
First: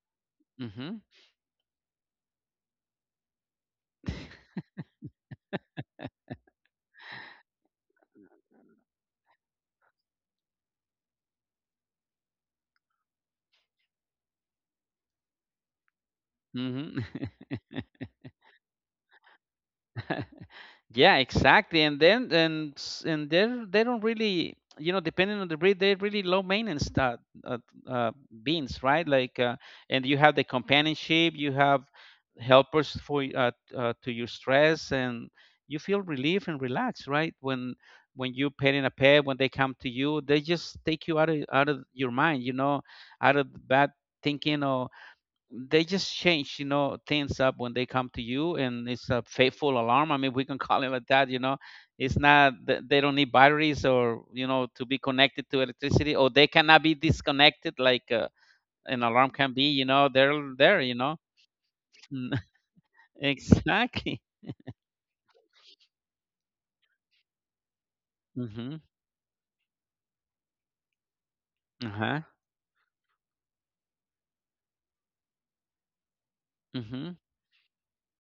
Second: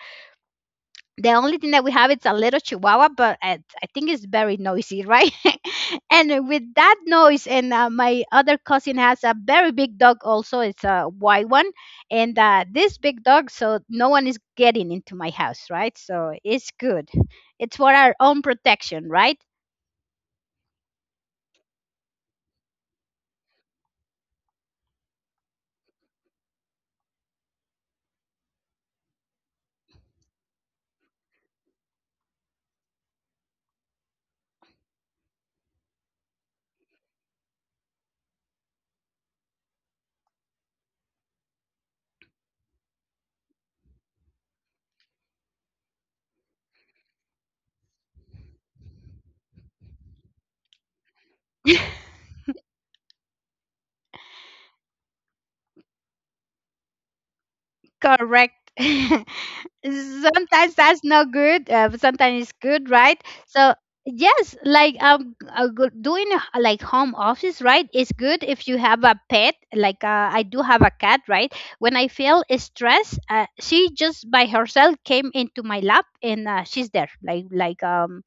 Speaker 2: mhm,
Speaker 1: The only thing that we have is a little chihuahua. But I think it's very noisy, right? And with that noise, and my other cousin has a very big dog also. It's a white one. And this big dog, so no one is getting into my house, right? So it's
Speaker 2: mhm.
Speaker 1: good. It's for our own protection, right?
Speaker 2: Yeah, exactly. And then, and they don't really, you know, depending on the breed, they're really low maintenance. Uh, uh, Beans, right? Like, and you have the companionship, you have helpers for to your stress. And you feel relief and relaxed, right? When you petting a pet, when they come to you, they just take you out of your mind, you know, out of bad thinking. They just change, you know, things up when they come to you. And it's a faithful alarm. I mean, we can call it like that, you know. It's not th- they don't need batteries, or you know, to be connected to electricity, or they cannot be disconnected like,
Speaker 1: Correct.
Speaker 2: an alarm can be, you know. They're
Speaker 1: Sometimes
Speaker 2: there, you
Speaker 1: that's
Speaker 2: know.
Speaker 1: not good, but sometimes it's good, right? So
Speaker 2: Exactly.
Speaker 1: yes, like doing like home office, right? It's good if you
Speaker 2: Mm-hmm.
Speaker 1: have a pet. Like I do have a cat, right? When I
Speaker 2: Uh-huh.
Speaker 1: feel stressed, she just by herself came into my lap, and she's there,
Speaker 2: Mm-hmm.
Speaker 1: like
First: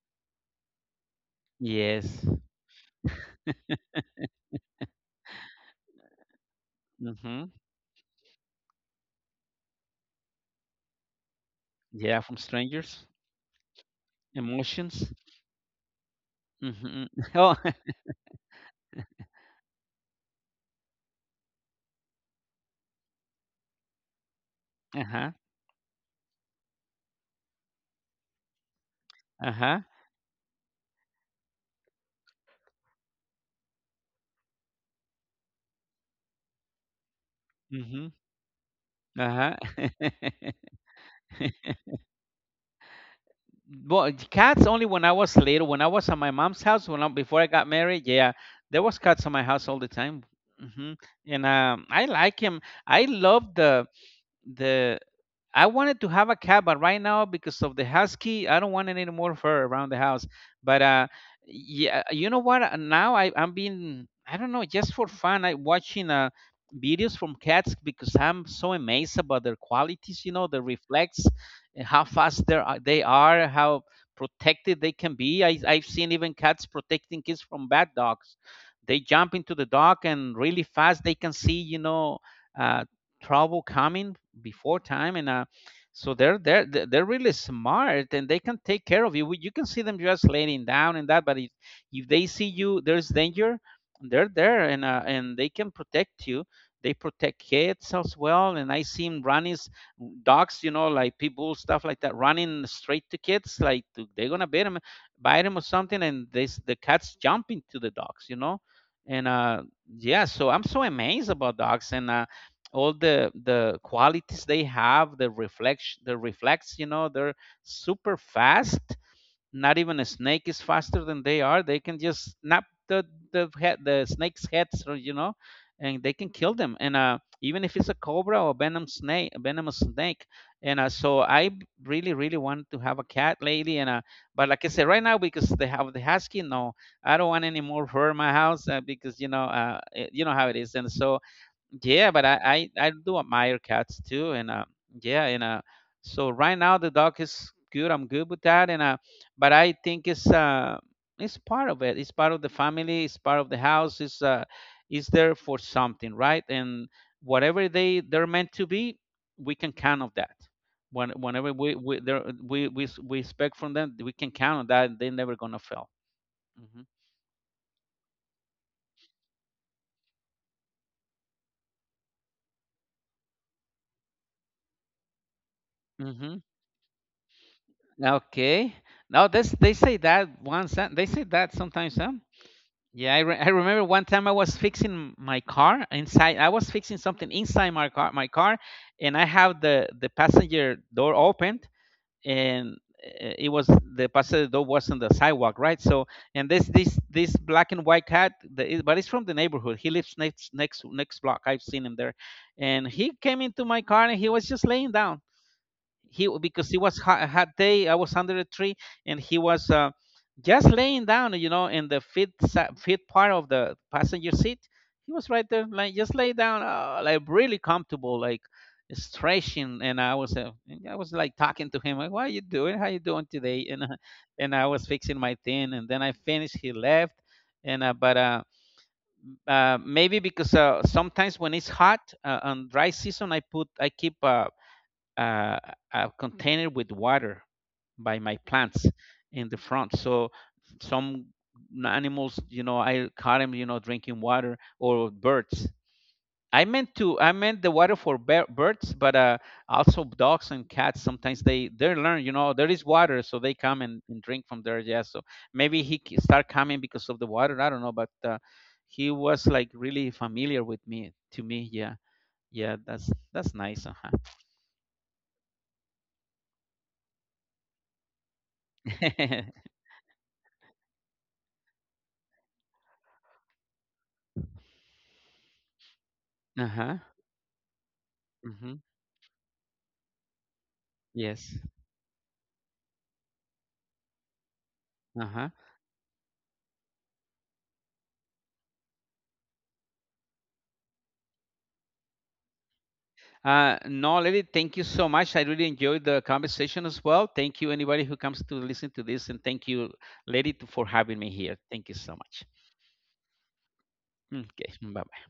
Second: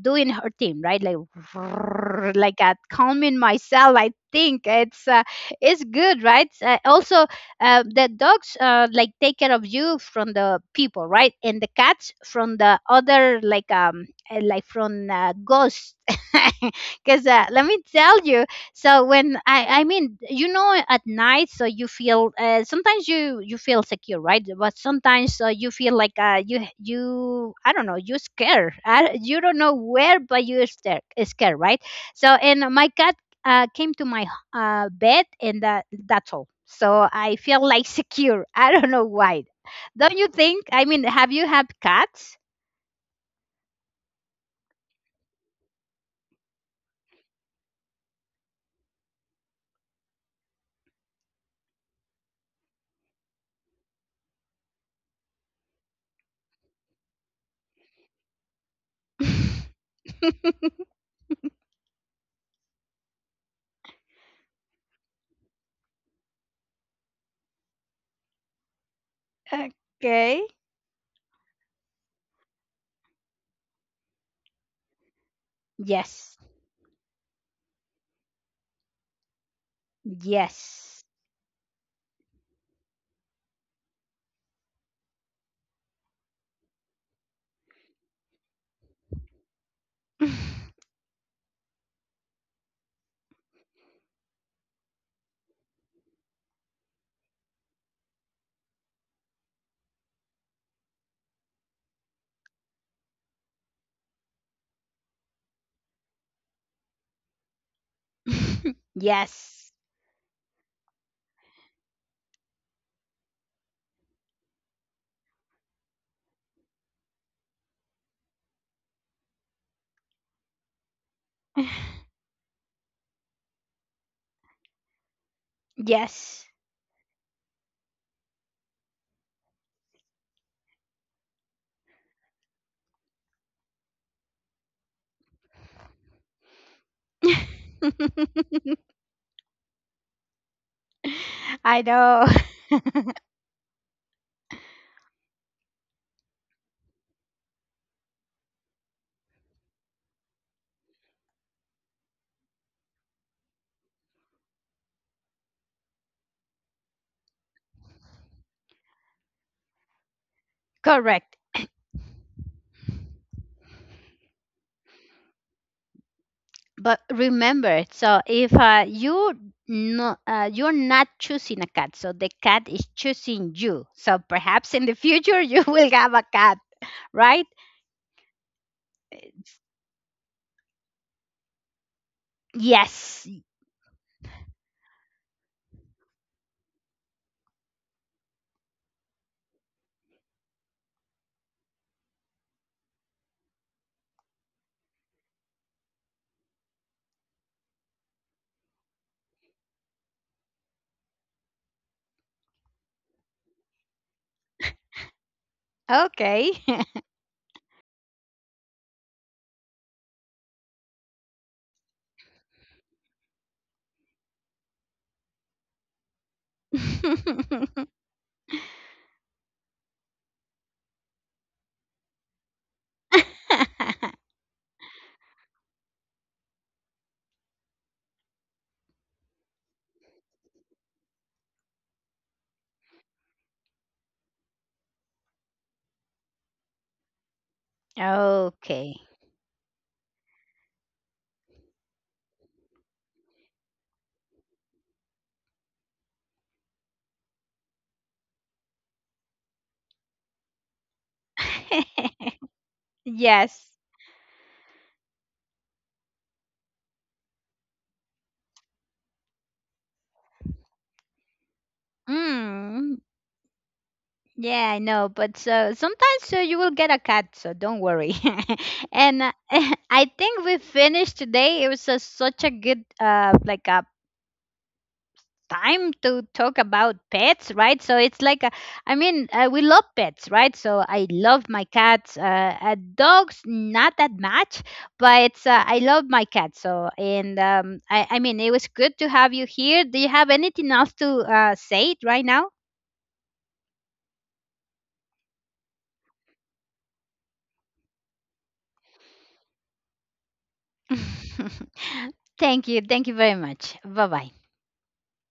Speaker 1: doing her thing, right? Like
Speaker 2: Yes.
Speaker 1: like calming myself. I think it's good, right? Also,
Speaker 2: Mm-hmm.
Speaker 1: the dogs like take care of you from the people, right? And the cats
Speaker 2: Yeah, from
Speaker 1: from the
Speaker 2: strangers.
Speaker 1: other, like from
Speaker 2: Emotions.
Speaker 1: ghosts.
Speaker 2: Mm-hmm.
Speaker 1: Because
Speaker 2: Oh.
Speaker 1: let me tell you, so when I mean, you know, at night, so you feel sometimes you feel secure, right? But
Speaker 2: Uh-huh.
Speaker 1: sometimes you feel like you I don't know, you scared, you don't know
Speaker 2: Uh-huh.
Speaker 1: where, but you're scared, scared, right? So and my cat came to my bed. And that's all. So I feel like
Speaker 2: Mm-hmm.
Speaker 1: secure. I don't know why.
Speaker 2: Uh-huh.
Speaker 1: Don't you think? I mean, have you had cats?
Speaker 2: Well, cats only when I was little. When I was at my mom's house, when I, before I got married, yeah, there was cats at my house all the time. Hmm. And I like him. I love the the I wanted to have a cat, but right now, because of the husky, I don't want any more fur around the house. But yeah, you know what? Now I'm being, I don't know, just for fun, I watching videos from cats, because I'm so amazed about their qualities. You
Speaker 1: Okay.
Speaker 2: know, the reflex, and how fast they are, how protected they can be. I've seen even
Speaker 1: Yes.
Speaker 2: cats protecting kids from bad dogs. They jump into the dog, and really
Speaker 1: Yes.
Speaker 2: fast they can see, you know, uh, trouble coming before time. And so they're really smart, and they can take care of you. You can see them just laying down and that, but if they see you there's danger, they're there. And and they can protect you. They protect kids as well. And I seen running dogs, you know, like people stuff like that, running straight to kids, like they're gonna bite them or something, and this the cats jumping to the dogs, you know. And
Speaker 1: Yes.
Speaker 2: yeah. So I'm so amazed about dogs. And all the qualities they have, the reflection, the reflex, you know, they're super fast. Not even a snake is faster than they are. They can just snap the head, the snake's heads, or you know, and they can
Speaker 1: Yes.
Speaker 2: kill them. And even if it's a cobra or venom snake, a venomous snake. And really really want to have a cat lately. And but like I said, right now because they have the husky, no, I don't want any more fur in my house, because you know, you know how it is. And so
Speaker 1: I
Speaker 2: yeah, but
Speaker 1: know.
Speaker 2: I do admire cats too. And yeah. And so right now, the dog is good. I'm good with that. And but I think it's part of it. It's part of the family. It's part of the house. It's there for something, right? And whatever they're meant to be, we can count on that.
Speaker 1: Correct.
Speaker 2: Whenever we we expect from them, we can count on that. They're never gonna fail. Hmm.
Speaker 1: But remember, so if you no, you're not choosing a cat, so the cat is choosing you. So perhaps in the future you will have a
Speaker 2: Mm-hmm.
Speaker 1: cat, right?
Speaker 2: Okay. No, this they say that once. They say that sometimes, huh? Yeah,
Speaker 1: Yes.
Speaker 2: I remember one time I was fixing my car inside. I was fixing something inside my car, and I have the passenger door opened. And it was, the passenger door was on the sidewalk, right? So, and this black and white cat, but it's from the neighborhood. He lives next next block. I've seen him there, and he came into my car, and he was just laying down. He,
Speaker 1: Okay.
Speaker 2: because it was hot, a hot day. I was under a tree, and he was just laying down, you know, in the fifth part of the passenger seat. He was right there, like just lay down, like really comfortable, like stretching. And I was like talking to him, like, what are you doing, how you doing today? And and I was fixing my thing, and then I finished, he left. And but maybe because, sometimes when it's hot, on dry season, I keep, uh, a container with water by my plants
Speaker 1: Okay.
Speaker 2: in the front. So some animals, you know, I caught them, you know, drinking water, or birds. I meant to, I meant the water for birds. But also dogs and cats. Sometimes they learn, you know, there is water, so they
Speaker 1: Yes.
Speaker 2: come and drink from there. Yeah. So maybe he start coming because of the water, I don't know. But he was like really familiar with me, to me. Yeah, yeah,
Speaker 1: Mm,
Speaker 2: that's nice. Uh huh.
Speaker 1: yeah, I know. But so sometimes, so you will get a cat, so don't worry. And I think we finished today. It was a, such a good like a time to talk
Speaker 2: Uh
Speaker 1: about
Speaker 2: huh.
Speaker 1: pets, right? So it's like, a,
Speaker 2: Mm-hmm.
Speaker 1: I mean, we love pets, right? So I love
Speaker 2: Yes.
Speaker 1: my cats. Dogs, not that much, but
Speaker 2: Uh-huh.
Speaker 1: I love my cat. So, and I mean, it was good to have you here. Do you have anything else to say it right now?
Speaker 2: No, lady, thank you so much. I really enjoyed the conversation as well. Thank you anybody who comes to listen to this, and thank you, lady, for having me here. Thank you so much.
Speaker 1: Thank you. Thank you very much. Bye bye.
Speaker 2: Mm, okay, bye.